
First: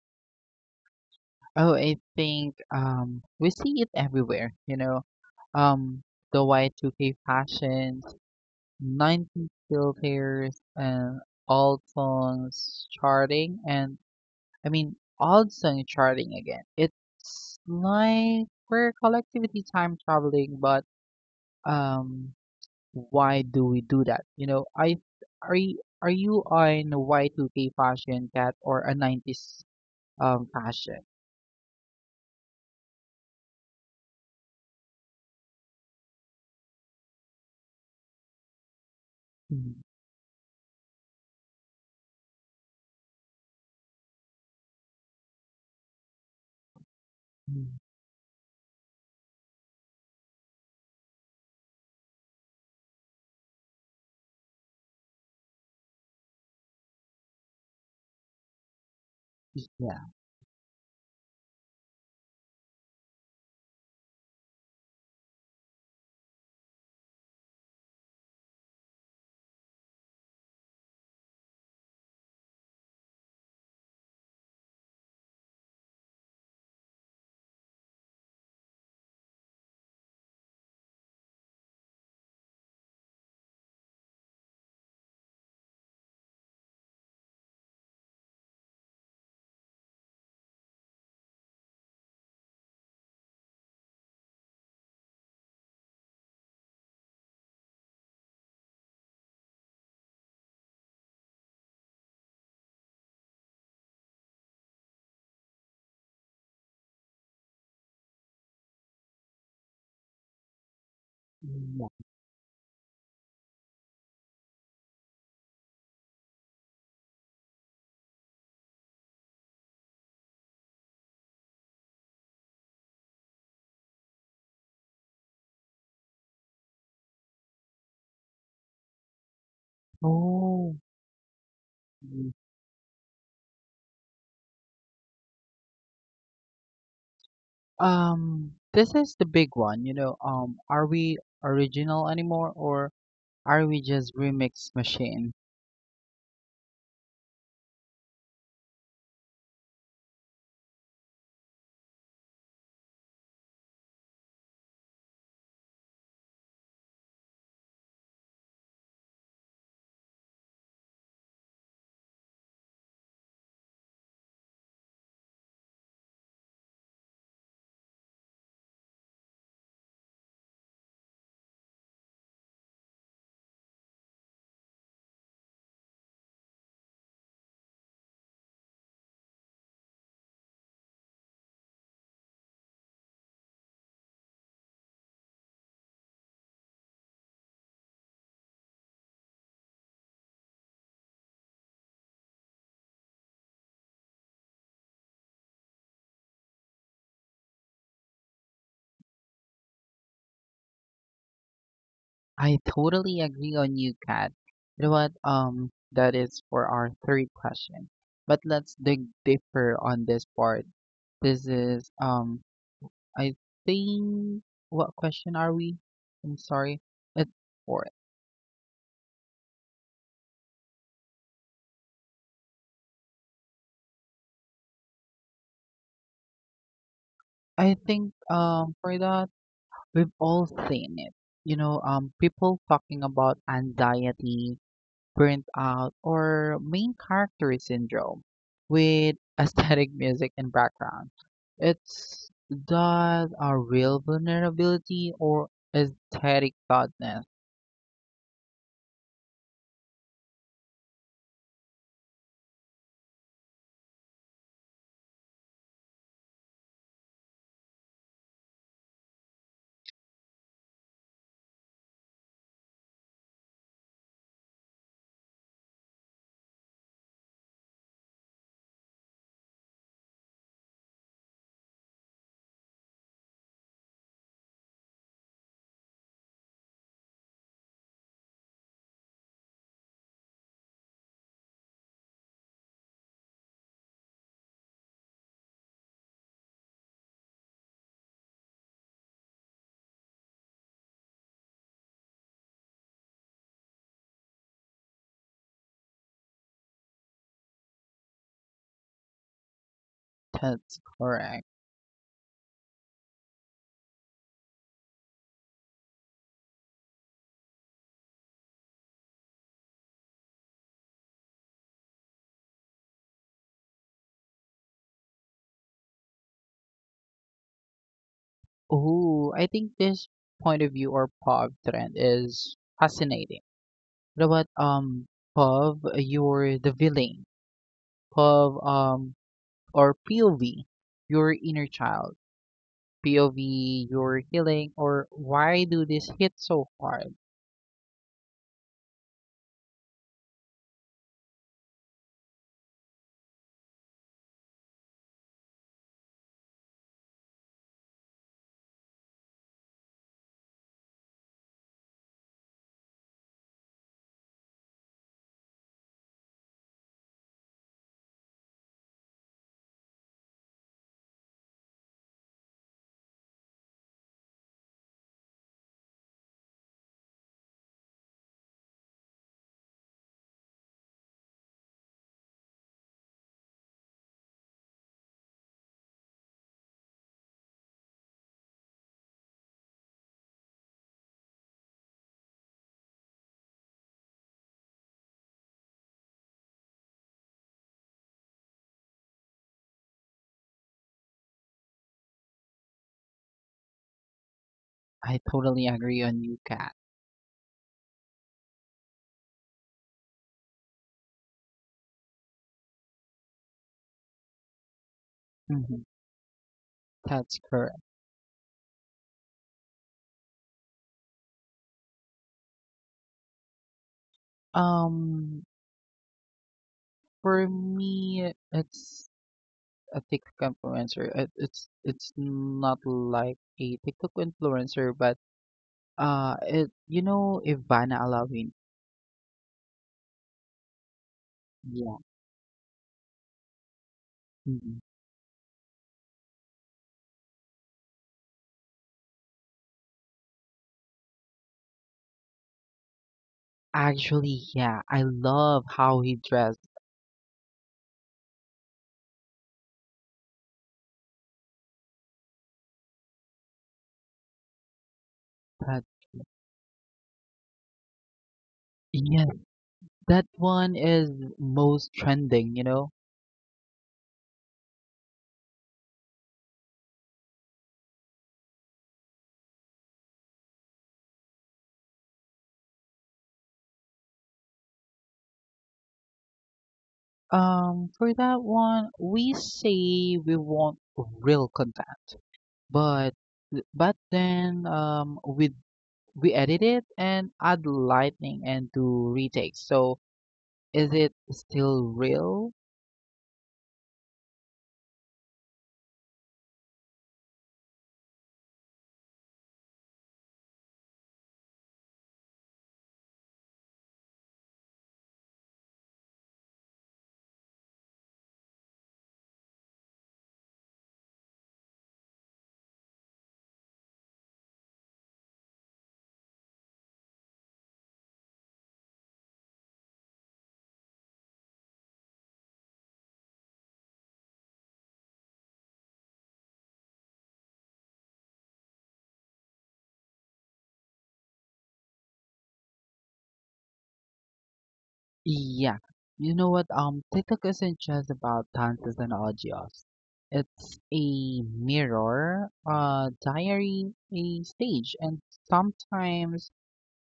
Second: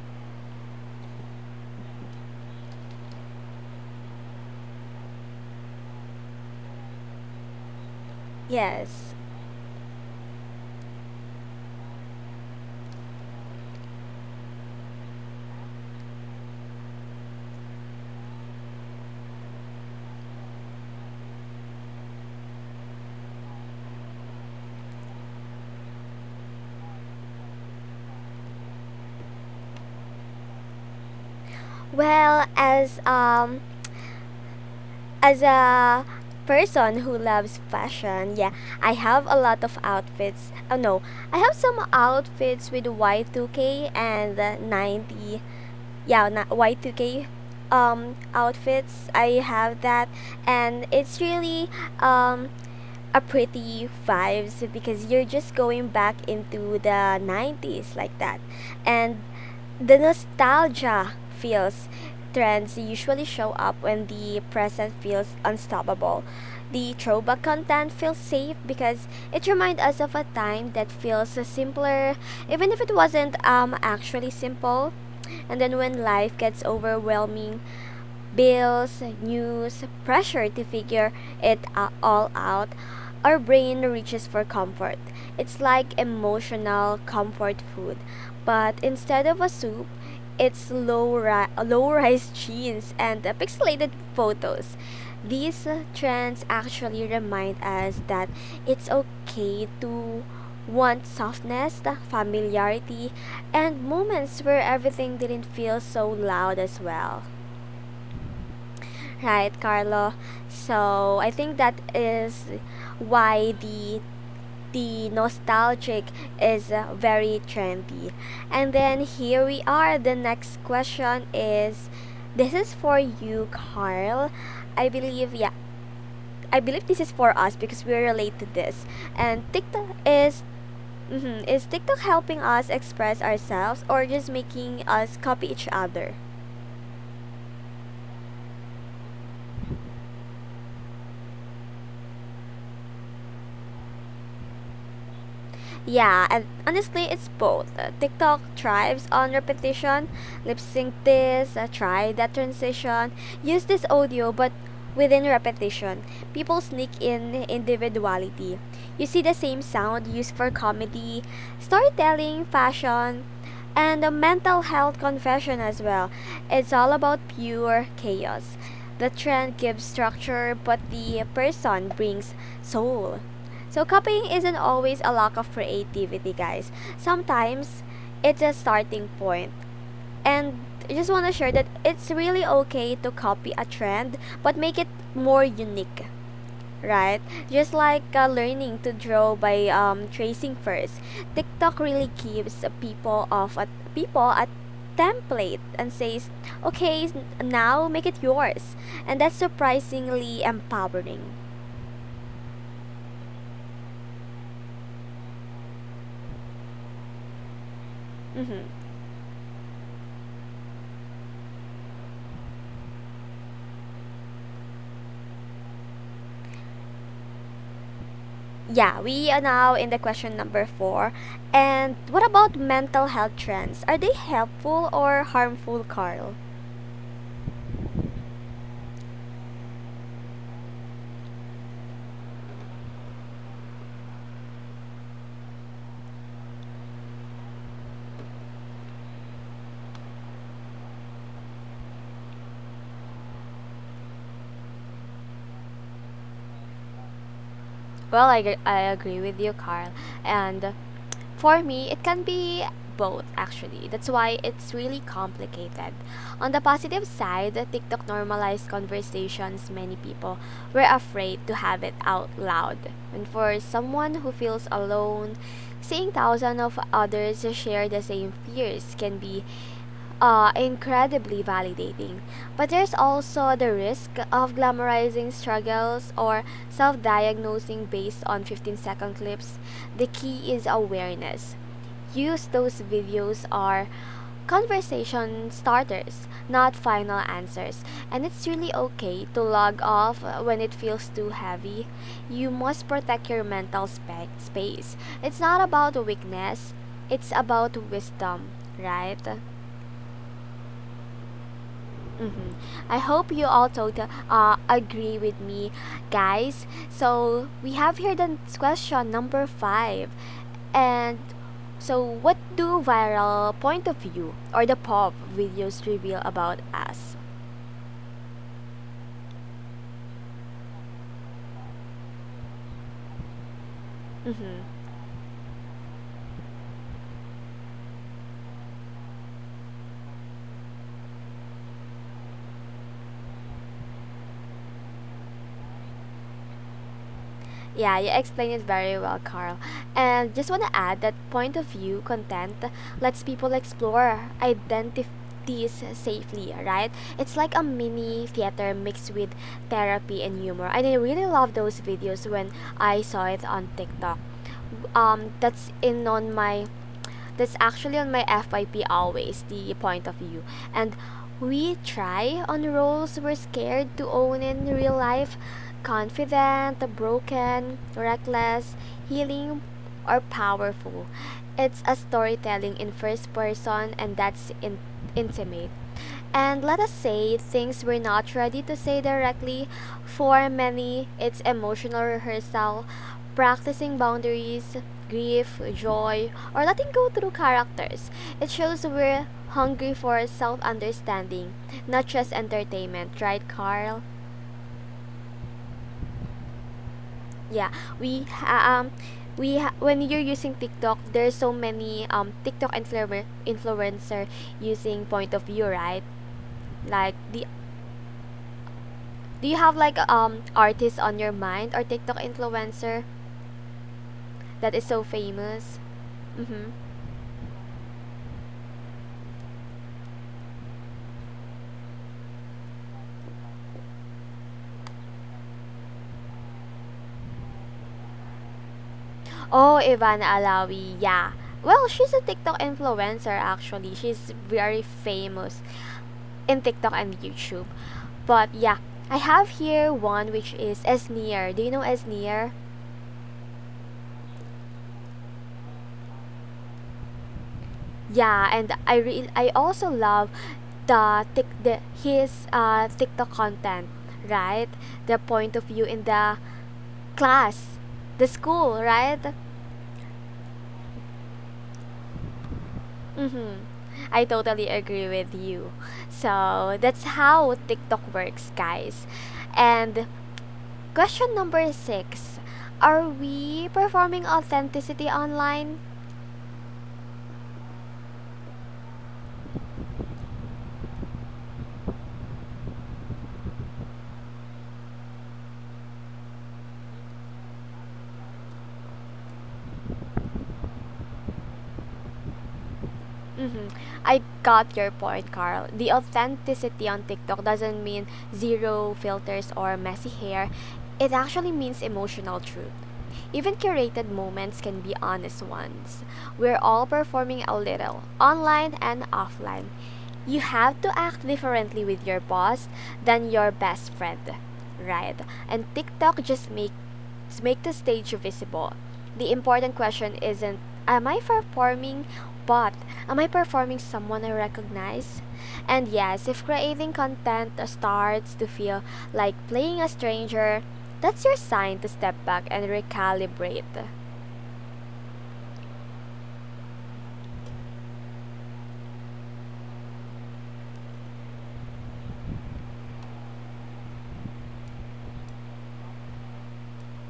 Speaker 2: Oh, I think we see it everywhere. You know, um, the Y2K fashion,
Speaker 1: Yes.
Speaker 2: 90 still pairs and all songs charting and all song charting again. It's like we're collectivity time traveling, but um why do we do that? You know, I are you on Y2K fashion cat or a 90s fashion?
Speaker 1: Well, as a person who loves fashion, yeah, I have a lot of
Speaker 2: Mm,
Speaker 1: outfits. Oh no, I have some outfits with Y2K and the 90s. Yeah, Y2K
Speaker 2: mm,
Speaker 1: outfits. I have that and it's really um a pretty vibes because you're just going back into the 90s like that. And
Speaker 2: yeah.
Speaker 1: The nostalgia feels trends usually show up when the present feels unstoppable. The throwback content feels safe because it reminds us of a time that feels simpler, even if it wasn't actually simple. And then when life gets overwhelming, bills, news, pressure to figure all out, our brain reaches for comfort. It's like emotional comfort food, but instead of a soup, it's low rise [LAUGHS] jeans and pixelated photos. These trends actually remind us that it's okay to want softness, the familiarity, and moments where everything didn't feel so loud as well. Right, Carlo. So I think that
Speaker 2: Yeah.
Speaker 1: is why the nostalgic is very trendy. And then here we are. The next question is, this is for you, Carl. I believe yeah. I believe this is for us because we relate to this. And TikTok is
Speaker 2: Oh.
Speaker 1: mhm, is TikTok
Speaker 2: Mm.
Speaker 1: helping us express ourselves or just making us copy each other?
Speaker 2: This is the big one, you know. Are we original anymore, or are we just remix machine?
Speaker 1: Yeah, and honestly, it's both. TikTok thrives on repetition, lip sync this, try that transition, use this audio, but within repetition, people sneak in individuality. You see the same sound used for comedy, storytelling, fashion, and a mental health confession as well. It's all about pure chaos. The trend gives structure, but the person brings soul. So copying isn't always a lack of creativity, guys. Sometimes it's a starting point. And I just want to share that it's really okay to copy a trend, but make it more unique, right? Just like learning to draw by tracing first. TikTok really gives people of a people a template and says, "Okay, now make it yours." And that's surprisingly empowering.
Speaker 2: I totally agree on you, Kat. You know what? That is for our third question. But
Speaker 1: Mhm.
Speaker 2: let's dig deeper on this part. This is I think what question are we? I'm sorry. It's for
Speaker 1: Yeah, we are now in the question number four. And what about mental health trends? Are they helpful or harmful, Carl?
Speaker 2: I think for that we've all seen it. You know, people talking about anxiety, burnt out, or main character syndrome with [LAUGHS] aesthetic music and background. It's does a real vulnerability or aesthetic thoughtness.
Speaker 1: Well, I agree with you, Carl. And for me, it can be both, actually. That's why it's really complicated. On the positive side, TikTok normalized conversations many people were afraid to have it out loud. And for someone who feels alone, seeing thousands of others share the same fears can be incredibly validating. But there's also the risk of glamorizing struggles or self diagnosing based on 15-second clips. The key is awareness. Use those videos are conversation starters, not final answers. And it's really okay to log off when it feels too heavy. You must protect your space. It's not about weakness, it's about wisdom, right?
Speaker 2: That's correct.
Speaker 1: hmm I hope you all total agree with me, guys. So we have here the question number five, and so what do viral point of view or the pop videos reveal about us?
Speaker 2: Ooh, I think this point of view or pop trend is fascinating. What about
Speaker 1: hmm
Speaker 2: pub you're the villain, pub or POV, your inner child. POV, your healing, or why do this hit so hard?
Speaker 1: Yeah, you explained it very well, Carl. And just want to add that point of view content lets people explore identities safely, right? It's like a mini theater mixed with therapy and humor. And I really love those videos when I saw it on TikTok. Um, that's in on my that's actually on my FYP always, the point of view. And we try on roles we're scared to own in real life confident, broken, reckless, healing, or powerful. It's a storytelling in first person, and intimate. And let us say things we're not ready to say directly. For many, it's emotional rehearsal, practicing boundaries, grief, joy, or letting go through characters. It shows we're hungry for self understanding, not just entertainment, right, Carl?
Speaker 2: I totally agree on you, Kat.
Speaker 1: Yeah, we ha- um when you're using TikTok, there's so many TikTok influencer using point of view,
Speaker 2: Hmm.
Speaker 1: right? Like
Speaker 2: That's
Speaker 1: the
Speaker 2: correct.
Speaker 1: Do you have like artist on your mind or TikTok influencer that is so
Speaker 2: Um,
Speaker 1: famous? Mm-hmm.
Speaker 2: for me, it's a TikTok influencer. It's not like a TikTok influencer, but it you know Ivana Alawin.
Speaker 1: Oh, Ivana Alawi. Yeah. Well,
Speaker 2: Yeah,
Speaker 1: she's a TikTok influencer actually. She's
Speaker 2: mhm.
Speaker 1: very famous in TikTok and YouTube. But yeah, I have here one which is Esneer. Do you know Esneer?
Speaker 2: Actually, yeah, I love how he dressed.
Speaker 1: Yeah, and I also love the his TikTok content, right? The point of
Speaker 2: That
Speaker 1: view in the class, the school, right?
Speaker 2: yes, that one is most trending. You know,
Speaker 1: Mhm. I totally agree with you. So that's how TikTok works, guys. And question number six. Are we performing authenticity online?
Speaker 2: For that one, we say we want real content, but but then we edit it and add lightning and do retakes. So is it still real?
Speaker 1: Mm-hmm. I got your point, Carl. The authenticity on TikTok doesn't mean zero filters or messy hair. It actually means emotional truth. Even curated moments can be honest ones. We're all performing a little, online and offline. You have to act differently with your boss than your best friend, right? And TikTok just makes. To make the stage visible, the important question isn't am I performing, but am I performing someone I recognize? And yes, if creating content starts to feel like playing a stranger, that's your sign to step back and recalibrate.
Speaker 2: Yeah. You know what? TikTok isn't just about dances and audios. It's a mirror, a diary, a stage, and sometimes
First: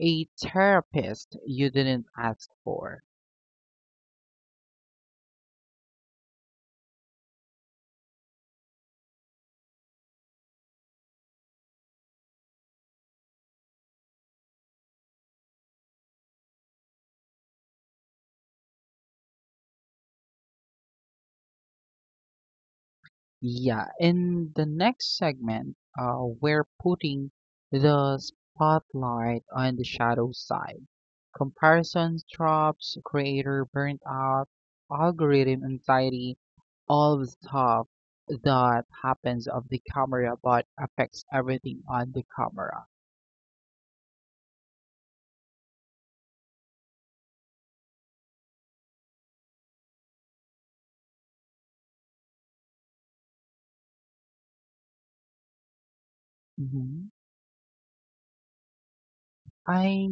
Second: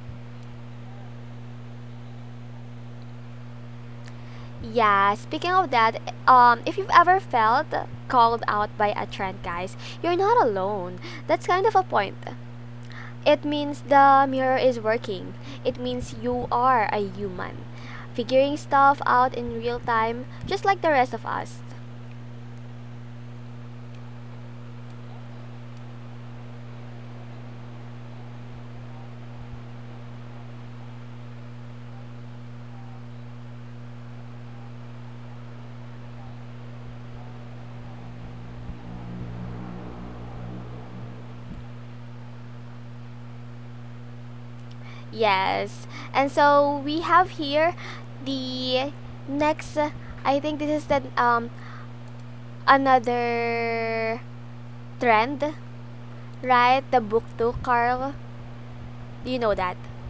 Speaker 2: a therapist you didn't ask for.
Speaker 1: Yeah, speaking of that, if you've ever felt called out by a trend, guys, you're not alone. That's kind of a point. It means the mirror is working. It means you are a human, figuring stuff out in real time, just like the rest of us.
Speaker 2: Yeah, in the next segment, we're putting the spotlight on the shadow side. Comparison traps, creator burnout, algorithm anxiety, all the stuff that happens off the camera but affects everything on the camera.
Speaker 1: Yes. And so we have here the next. I think this is the another trend, right? The
Speaker 2: Hmm.
Speaker 1: book to Carl. Do you know that?
Speaker 2: I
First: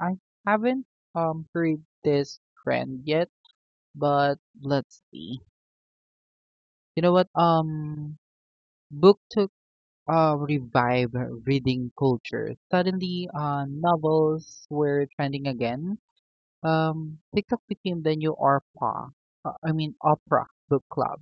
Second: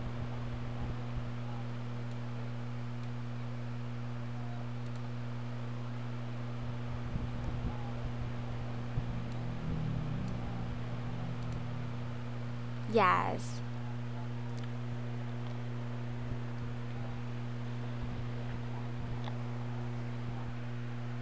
Speaker 2: I haven't heard this trend yet, but let's see. You know what? BookTube revive reading culture. Suddenly,
Speaker 1: Yes.
Speaker 2: novels were trending again. TikTok became the new ORPA, Opera Book Club,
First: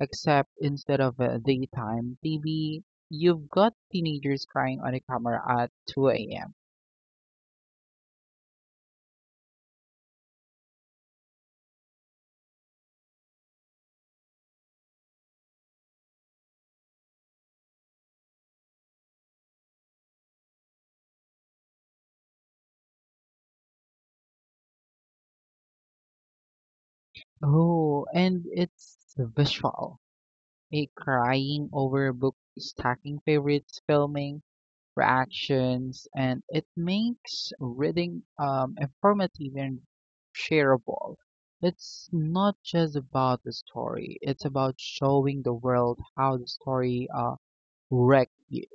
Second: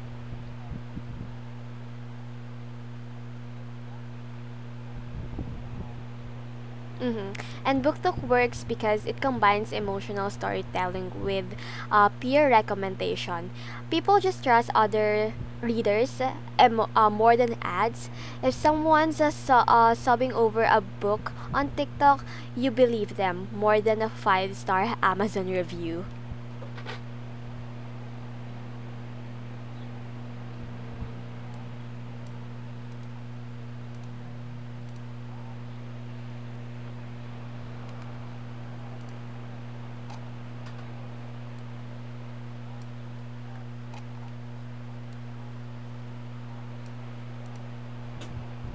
Speaker 2: except instead of daytime TV, you've got teenagers crying on a camera at 2 a.m.
Speaker 1: Mm-hmm. And book talk works because it combines emotional storytelling with peer recommendation. People just trust other readers more than ads. If someone's sobbing over a book on TikTok, you believe them more than a five star [LAUGHS] Amazon review.
Speaker 2: Oh, and it's visual. A crying over book stacking favorites filming reactions, and it makes reading informative and shareable. It's not just about the story, it's about showing the world how the story wrecked you.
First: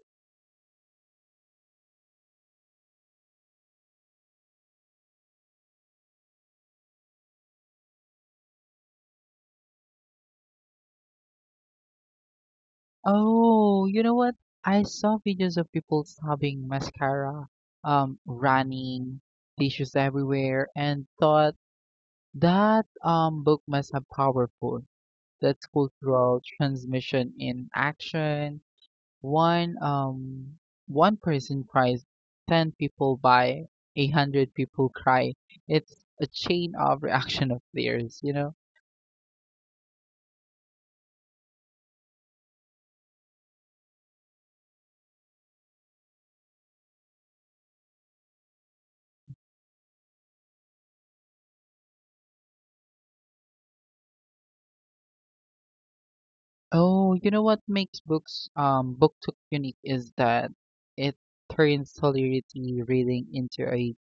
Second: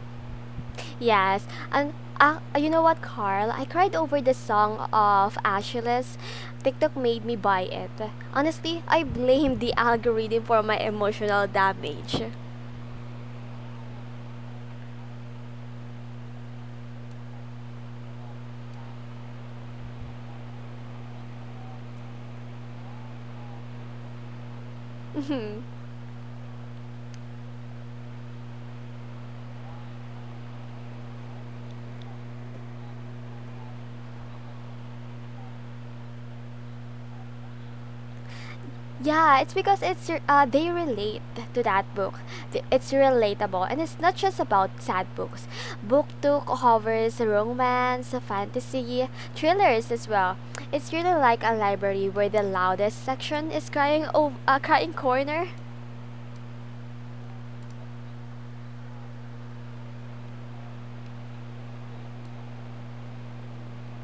Speaker 1: Yes, and you know what, Carl? I cried over the song of Ashless. TikTok made me buy it. Honestly, I blame the algorithm for my emotional damage. [LAUGHS]
Speaker 2: Oh, you know what? I saw videos of people sobbing mascara, running, tissues everywhere, and thought that book must have powerful. That's
Speaker 1: Mhm.
Speaker 2: cultural transmission in action. One um one person cries, 10 people buy, 100 people cry. It's a chain of [LAUGHS] reaction of players, you know.
Speaker 1: Yeah, it's because it's they relate to that book. It's relatable, and it's not just about sad books. Book two covers romance, fantasy, thrillers as well. It's really like a library where the loudest section is crying corner.
Speaker 2: Oh, you know what makes books BookTok unique is that it turns solidarity reading into a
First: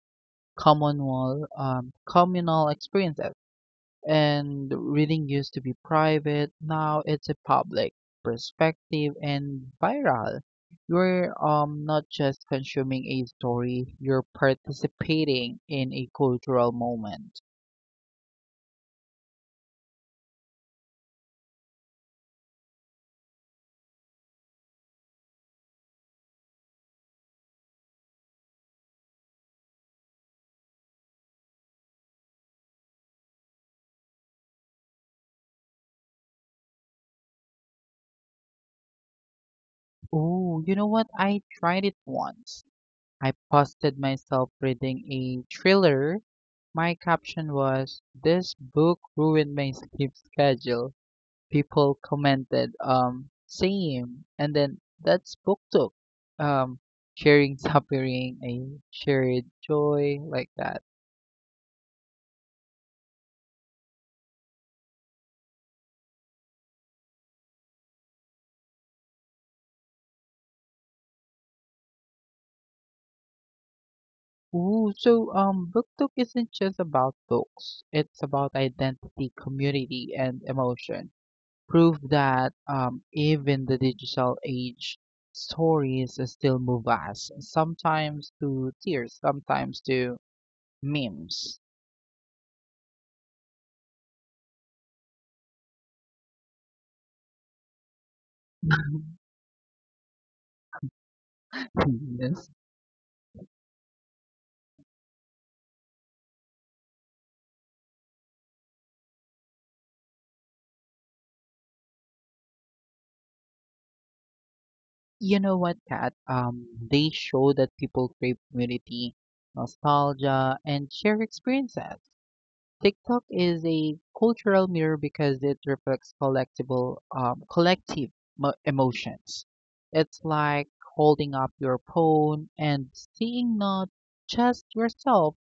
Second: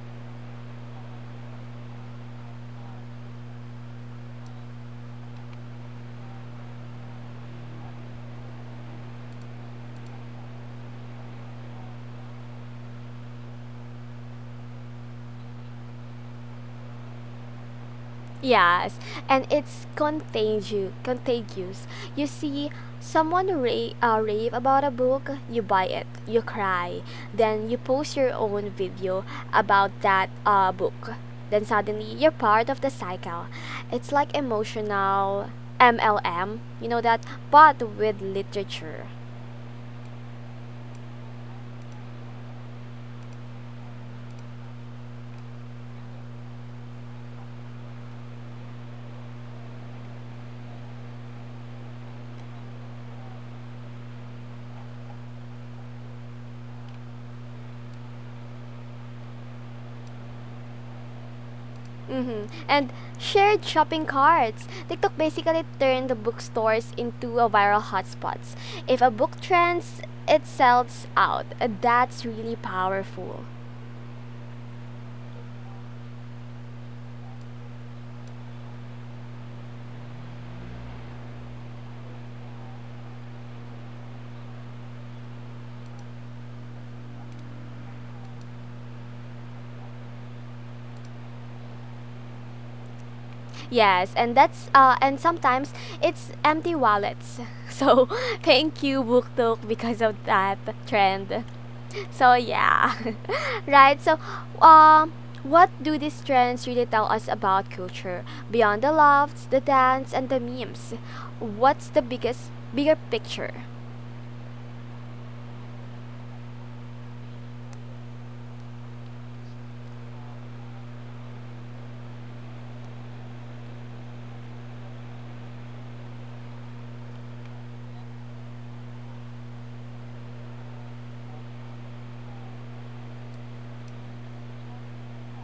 Speaker 2: communal experience. And reading used to be private, now it's a public perspective and viral. You're not just consuming a story, you're participating in a cultural moment.
Speaker 1: Yes, and it's Contagious. You see someone rave about a book, you buy it, you cry, then you post your own video about that book. Then suddenly you're part of the cycle. It's like emotional MLM, you know that, but with literature.
Speaker 2: Oh, you know what? I tried it once. I posted myself reading a thriller. My caption was this book ruined my sleep schedule. People commented same, and then that's buktok, um sharing suffering a shared joy like that.
Speaker 1: Mm-hmm. And shared shopping carts. TikTok basically turned the bookstores into a viral hotspots. If a book trends, it sells out. That's really powerful.
Speaker 2: Ooh, so buktok isn't just about books, it's about identity, community, and emotion, proof that even the digital age stories still move us, sometimes to tears, sometimes to memes.
Speaker 1: Yes, and that's and sometimes it's empty wallets. [LAUGHS] So thank you
Speaker 2: [LAUGHS]
Speaker 1: BookTok because of that trend. So
Speaker 2: Yes.
Speaker 1: yeah. [LAUGHS] Right, so um, what do these trends really tell us about culture beyond the lofts the dance and the memes, what's the biggest bigger picture?
Speaker 2: You know what, Kat? They show that people crave community, nostalgia, and shared experiences. TikTok is a cultural mirror because it reflects collective emotions. It's like holding up your phone and seeing not just yourself,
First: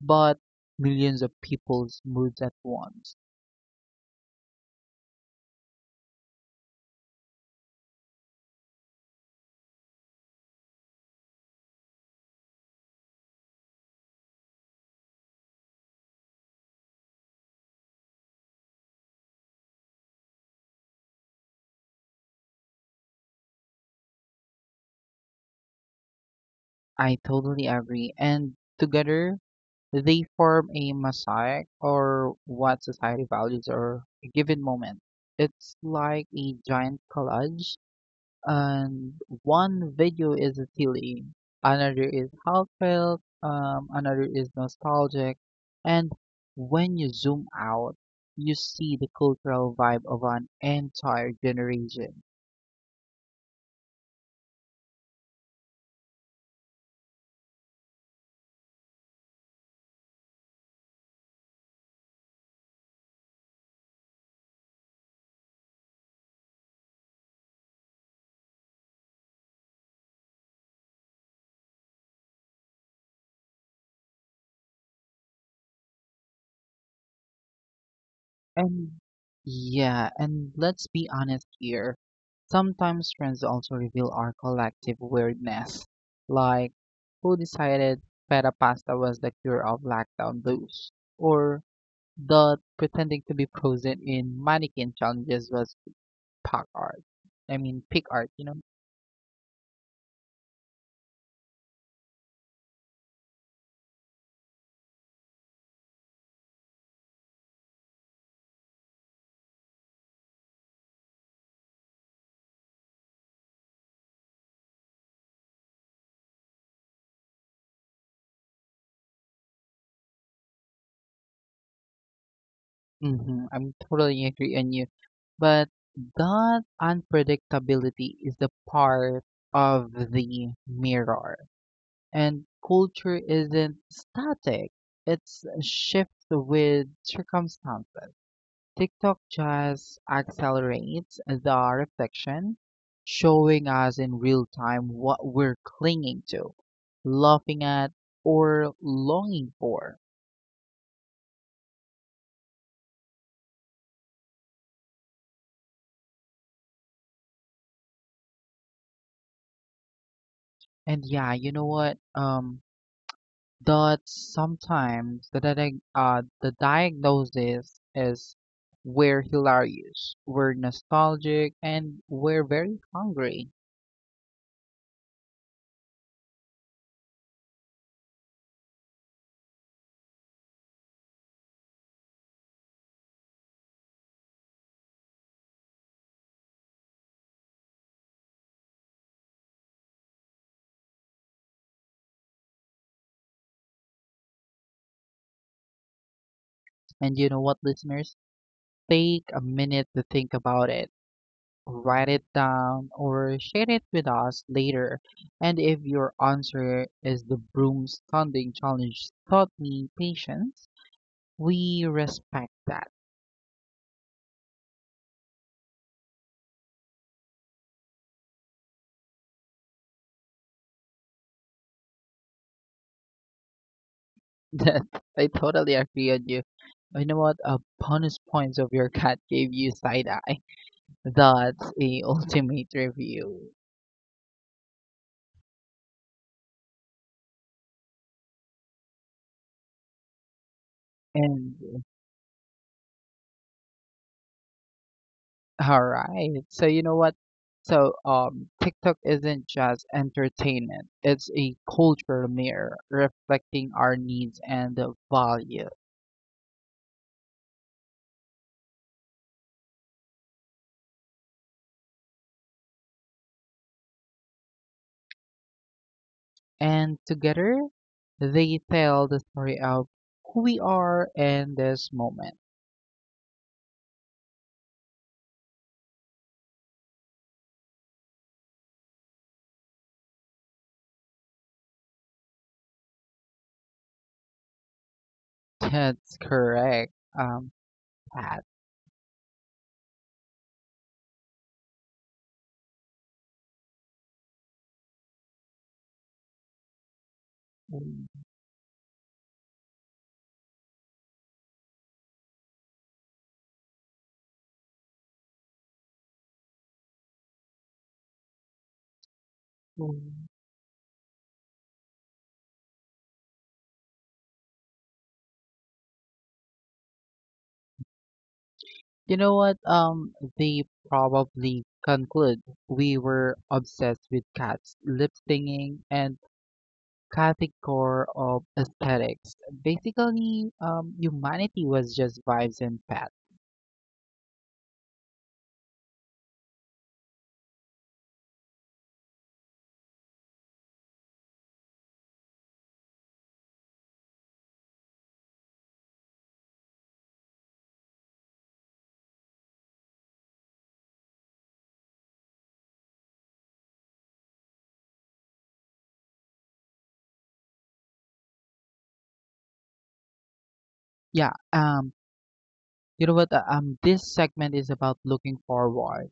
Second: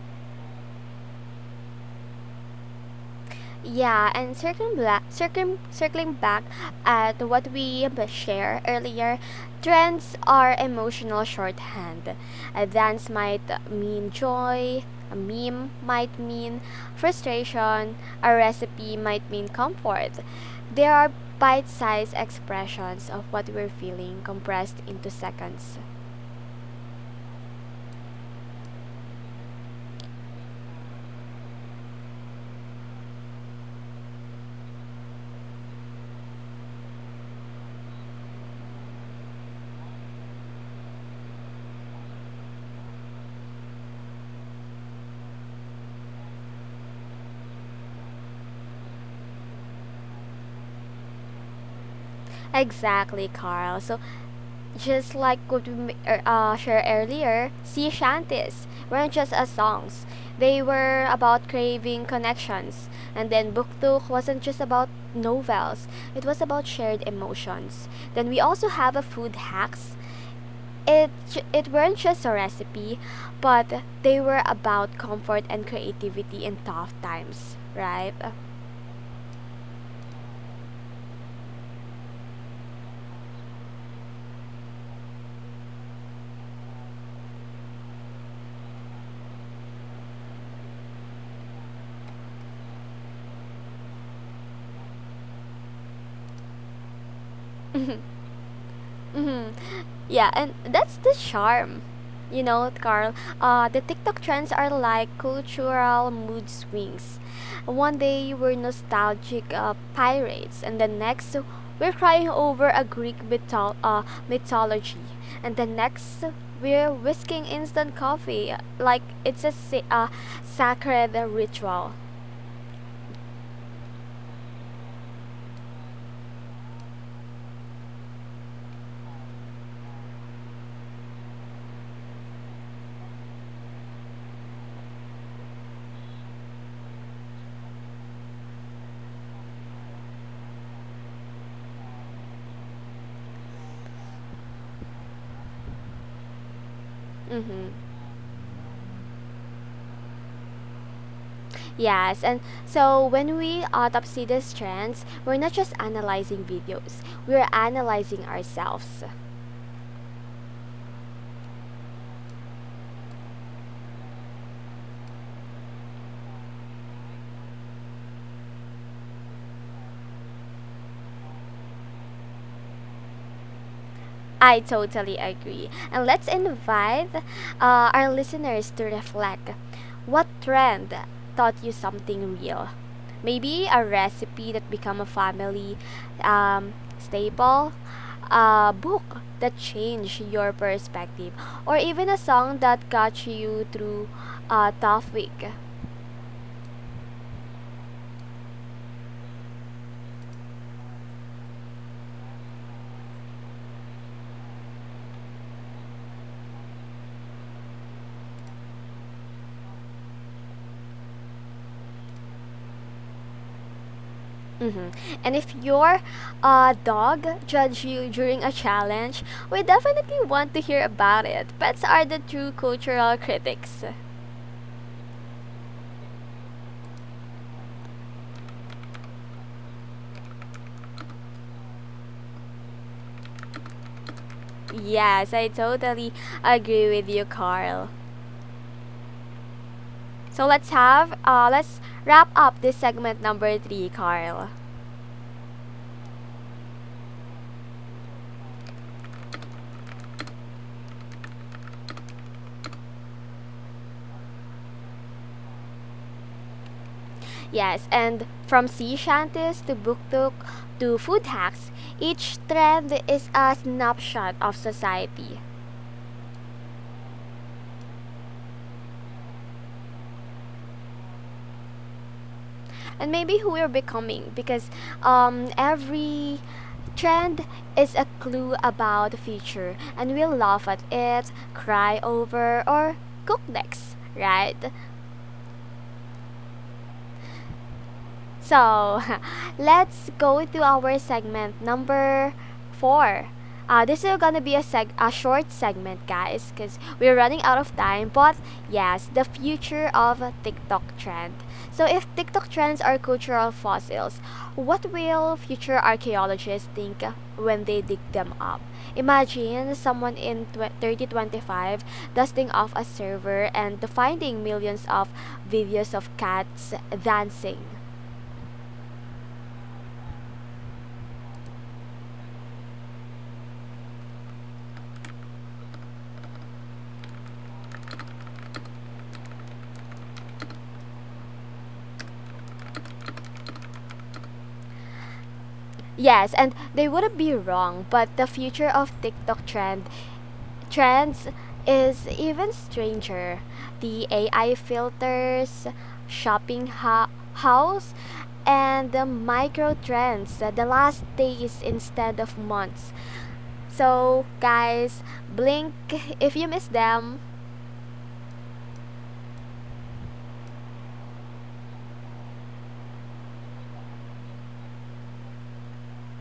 Speaker 2: but millions of people's moods at once.
Speaker 1: Yeah, and circling back at what we share earlier, trends are emotional shorthand. A dance might mean joy, a meme might mean frustration, a recipe might mean comfort. There are bite-sized expressions of what we're feeling compressed into seconds.
Speaker 2: I totally agree. And together, they form a mosaic or what society values or a given moment. It's like a giant collage, and one video is silly, another is heartfelt, another is nostalgic, and when you zoom out, you see the cultural vibe of an entire generation.
Speaker 1: Exactly, Carl. So just like what we shared earlier, sea shanties weren't just as songs. They were about craving connections. And then Buktuk wasn't just about novels, it was about shared emotions. Then we also have a food hacks. It weren't just a recipe, but they were about comfort and creativity in tough times, right?
Speaker 2: And yeah, and let's be honest here. Sometimes trends also reveal our collective weirdness. Like, who decided feta pasta was the cure of lockdown blues? Or the pretending to be frozen in mannequin challenges was pack art. Pick
Speaker 1: [LAUGHS]
Speaker 2: art, you know?
Speaker 1: Mm-hmm. Yeah, and that's the charm. You know, Carl, the TikTok trends are like cultural mood swings. One day we're nostalgic pirates, and the next we're crying over a Greek mythology, and the next we're whisking instant coffee like it's a sacred ritual.
Speaker 2: Mm-hmm, I'm totally agree on you. But that unpredictability is the part of the mirror. And culture isn't static, it's a shift with circumstances. TikTok just accelerates the reflection, showing us in real time what we're clinging to, laughing
Speaker 1: Mm-hmm.
Speaker 2: at, or longing for.
Speaker 1: Yes, and so when we autopsy these trends, we're not just analyzing videos, we're analyzing ourselves.
Speaker 2: And yeah, you know what? That sometimes the diagnosis is we're hilarious, we're nostalgic, and we're very hungry.
Speaker 1: I totally agree. And let's invite our listeners to reflect what trend taught you something real? Maybe a recipe that became a family um, staple, a book that changed your perspective, or even a song that got you through a tough week.
Speaker 2: And you know what, listeners? Take a minute to think about it, write it down, or share it with us later. And if your answer is the broom standing challenge taught me patience, we respect that. [LAUGHS]
Speaker 1: hmm And if your dog judge you during a challenge, we definitely want to hear about it. Pets are the true cultural critics.
Speaker 2: That I totally agree on you. You know what? A bonus points of your cat gave you side eye. That's a [LAUGHS] ultimate review.
Speaker 1: Yes, I totally agree with you, Carl. So
Speaker 2: And
Speaker 1: let's wrap up this segment number three, Carl.
Speaker 2: all right. So you know what? So TikTok isn't just entertainment. It's a cultural mirror reflecting our needs and the value.
Speaker 1: Yes, and from sea shanties to buktuk to food hacks, each trend is a snapshot of society.
Speaker 2: And together they tell the story of who we are in this moment.
Speaker 1: And maybe who we're becoming because every trend is a clue about the future and we'll laugh at it, cry over, or cook next, right?
Speaker 2: That's correct. Um Pat.
Speaker 1: So [LAUGHS] let's go to our segment number four. This is gonna be a short segment, guys, because we're running out of time. But yes, the future of TikTok trend. So if TikTok trends are cultural fossils, what will future archaeologists think when they dig them up? Imagine someone in 3025 dusting off a server and finding millions of videos of cats dancing.
Speaker 2: You know what? They probably conclude we were obsessed with cats lip singing and category of aesthetics. Basically, humanity was just vibes and path.
Speaker 1: Yes, and they wouldn't be wrong, but the future of TikTok trends is even stranger. The AI filters, shopping house, and the micro trends, the last days instead of months. So, guys, blink if you miss them.
Speaker 2: Yeah. You know what? This segment is about looking forward.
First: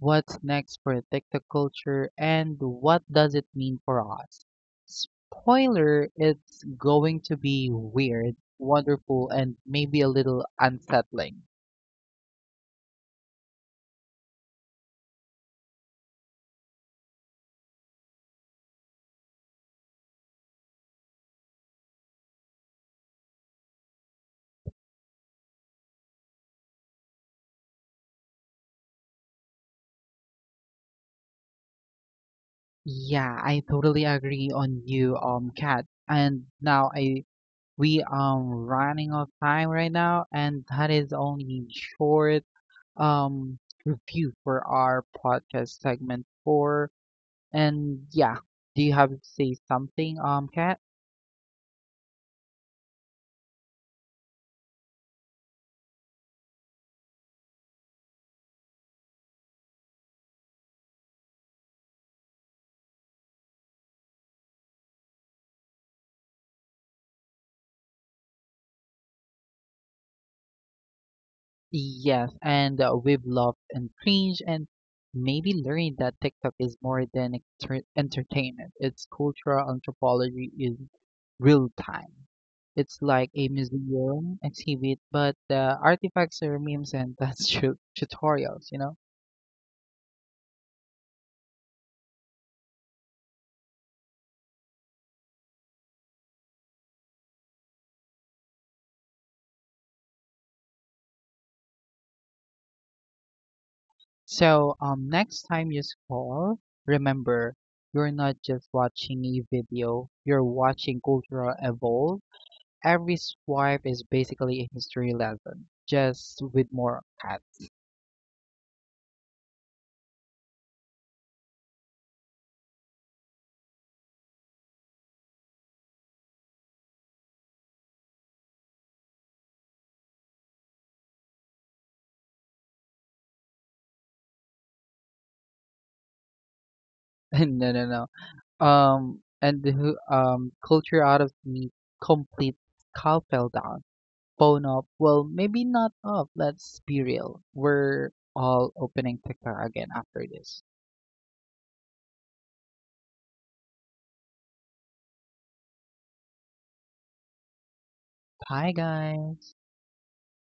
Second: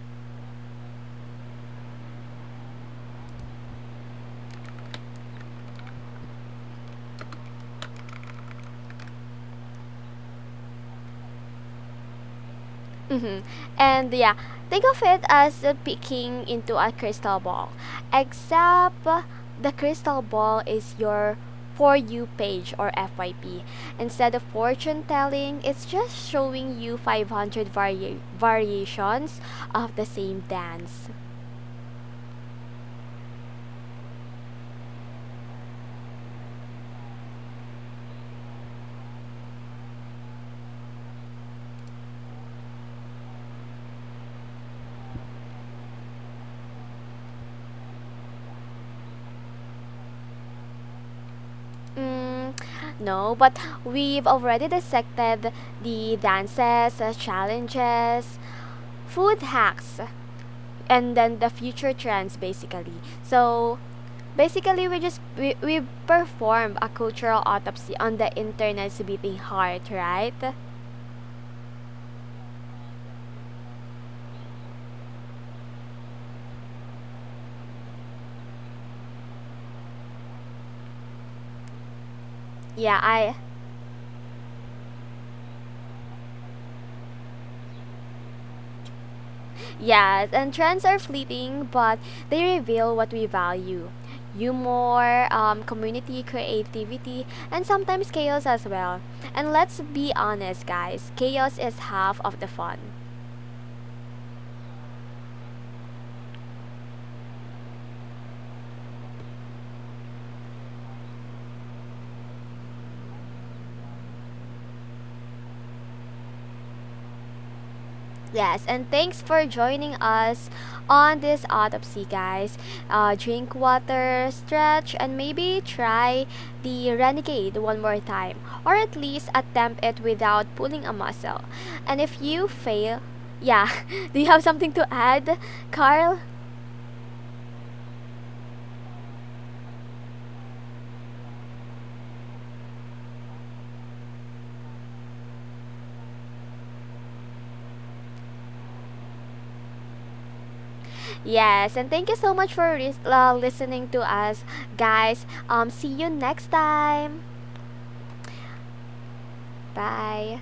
Speaker 2: What's next for TikTok culture, and what does it mean for us? Spoiler: it's going to be weird, wonderful, and maybe a little unsettling.
Speaker 1: hmm And yeah, think of it as peeking into a crystal ball, except the crystal ball is your for you page or FYP. Instead of fortune telling, it's just showing you 500 variations of the same dance.
Speaker 2: Yeah, I totally agree on you, Kat. And now I we are running out of time right now, and that is only short um review for our podcast segment 4. And yeah, do you have to say something, Kat?
Speaker 1: Mm, no, but we've already dissected the dances, challenges, food hacks, and then the future trends basically. So basically, we performed a cultural autopsy on the internet's beating heart, right?
Speaker 2: Yes, and we've loved and cringed and maybe learned that TikTok is more than entertainment. It's cultural anthropology in real time. It's
Speaker 1: Yeah,
Speaker 2: like
Speaker 1: I
Speaker 2: a museum exhibit, but the artifacts are memes and [LAUGHS] that's tutorials, you know?
Speaker 1: Yes, and trends are fleeting, but they reveal what we value. Humor, community, creativity, and sometimes chaos as well. And let's be honest, guys, chaos is half of the fun.
Speaker 2: So next time you scroll, remember, you're not just watching a video, you're watching cultural evolve. Every swipe is basically a history lesson, just with more cats.
Speaker 1: Yes, and thanks for joining us on this autopsy, guys. Drink water, stretch, and maybe try the Renegade one more time, or at least attempt it without pulling a muscle. And if you fail, yeah, [LAUGHS] do you have something to add, Carl?
Speaker 2: [LAUGHS] No, no, no. And the culture out of the complete skull fell down, phone up. Well, maybe not up. Let's be real. We're all opening TikTok again after this.
Speaker 1: Yes, and thank you so much for listening to us, guys. See you next time.
Speaker 2: Bye, guys.
Speaker 1: Bye.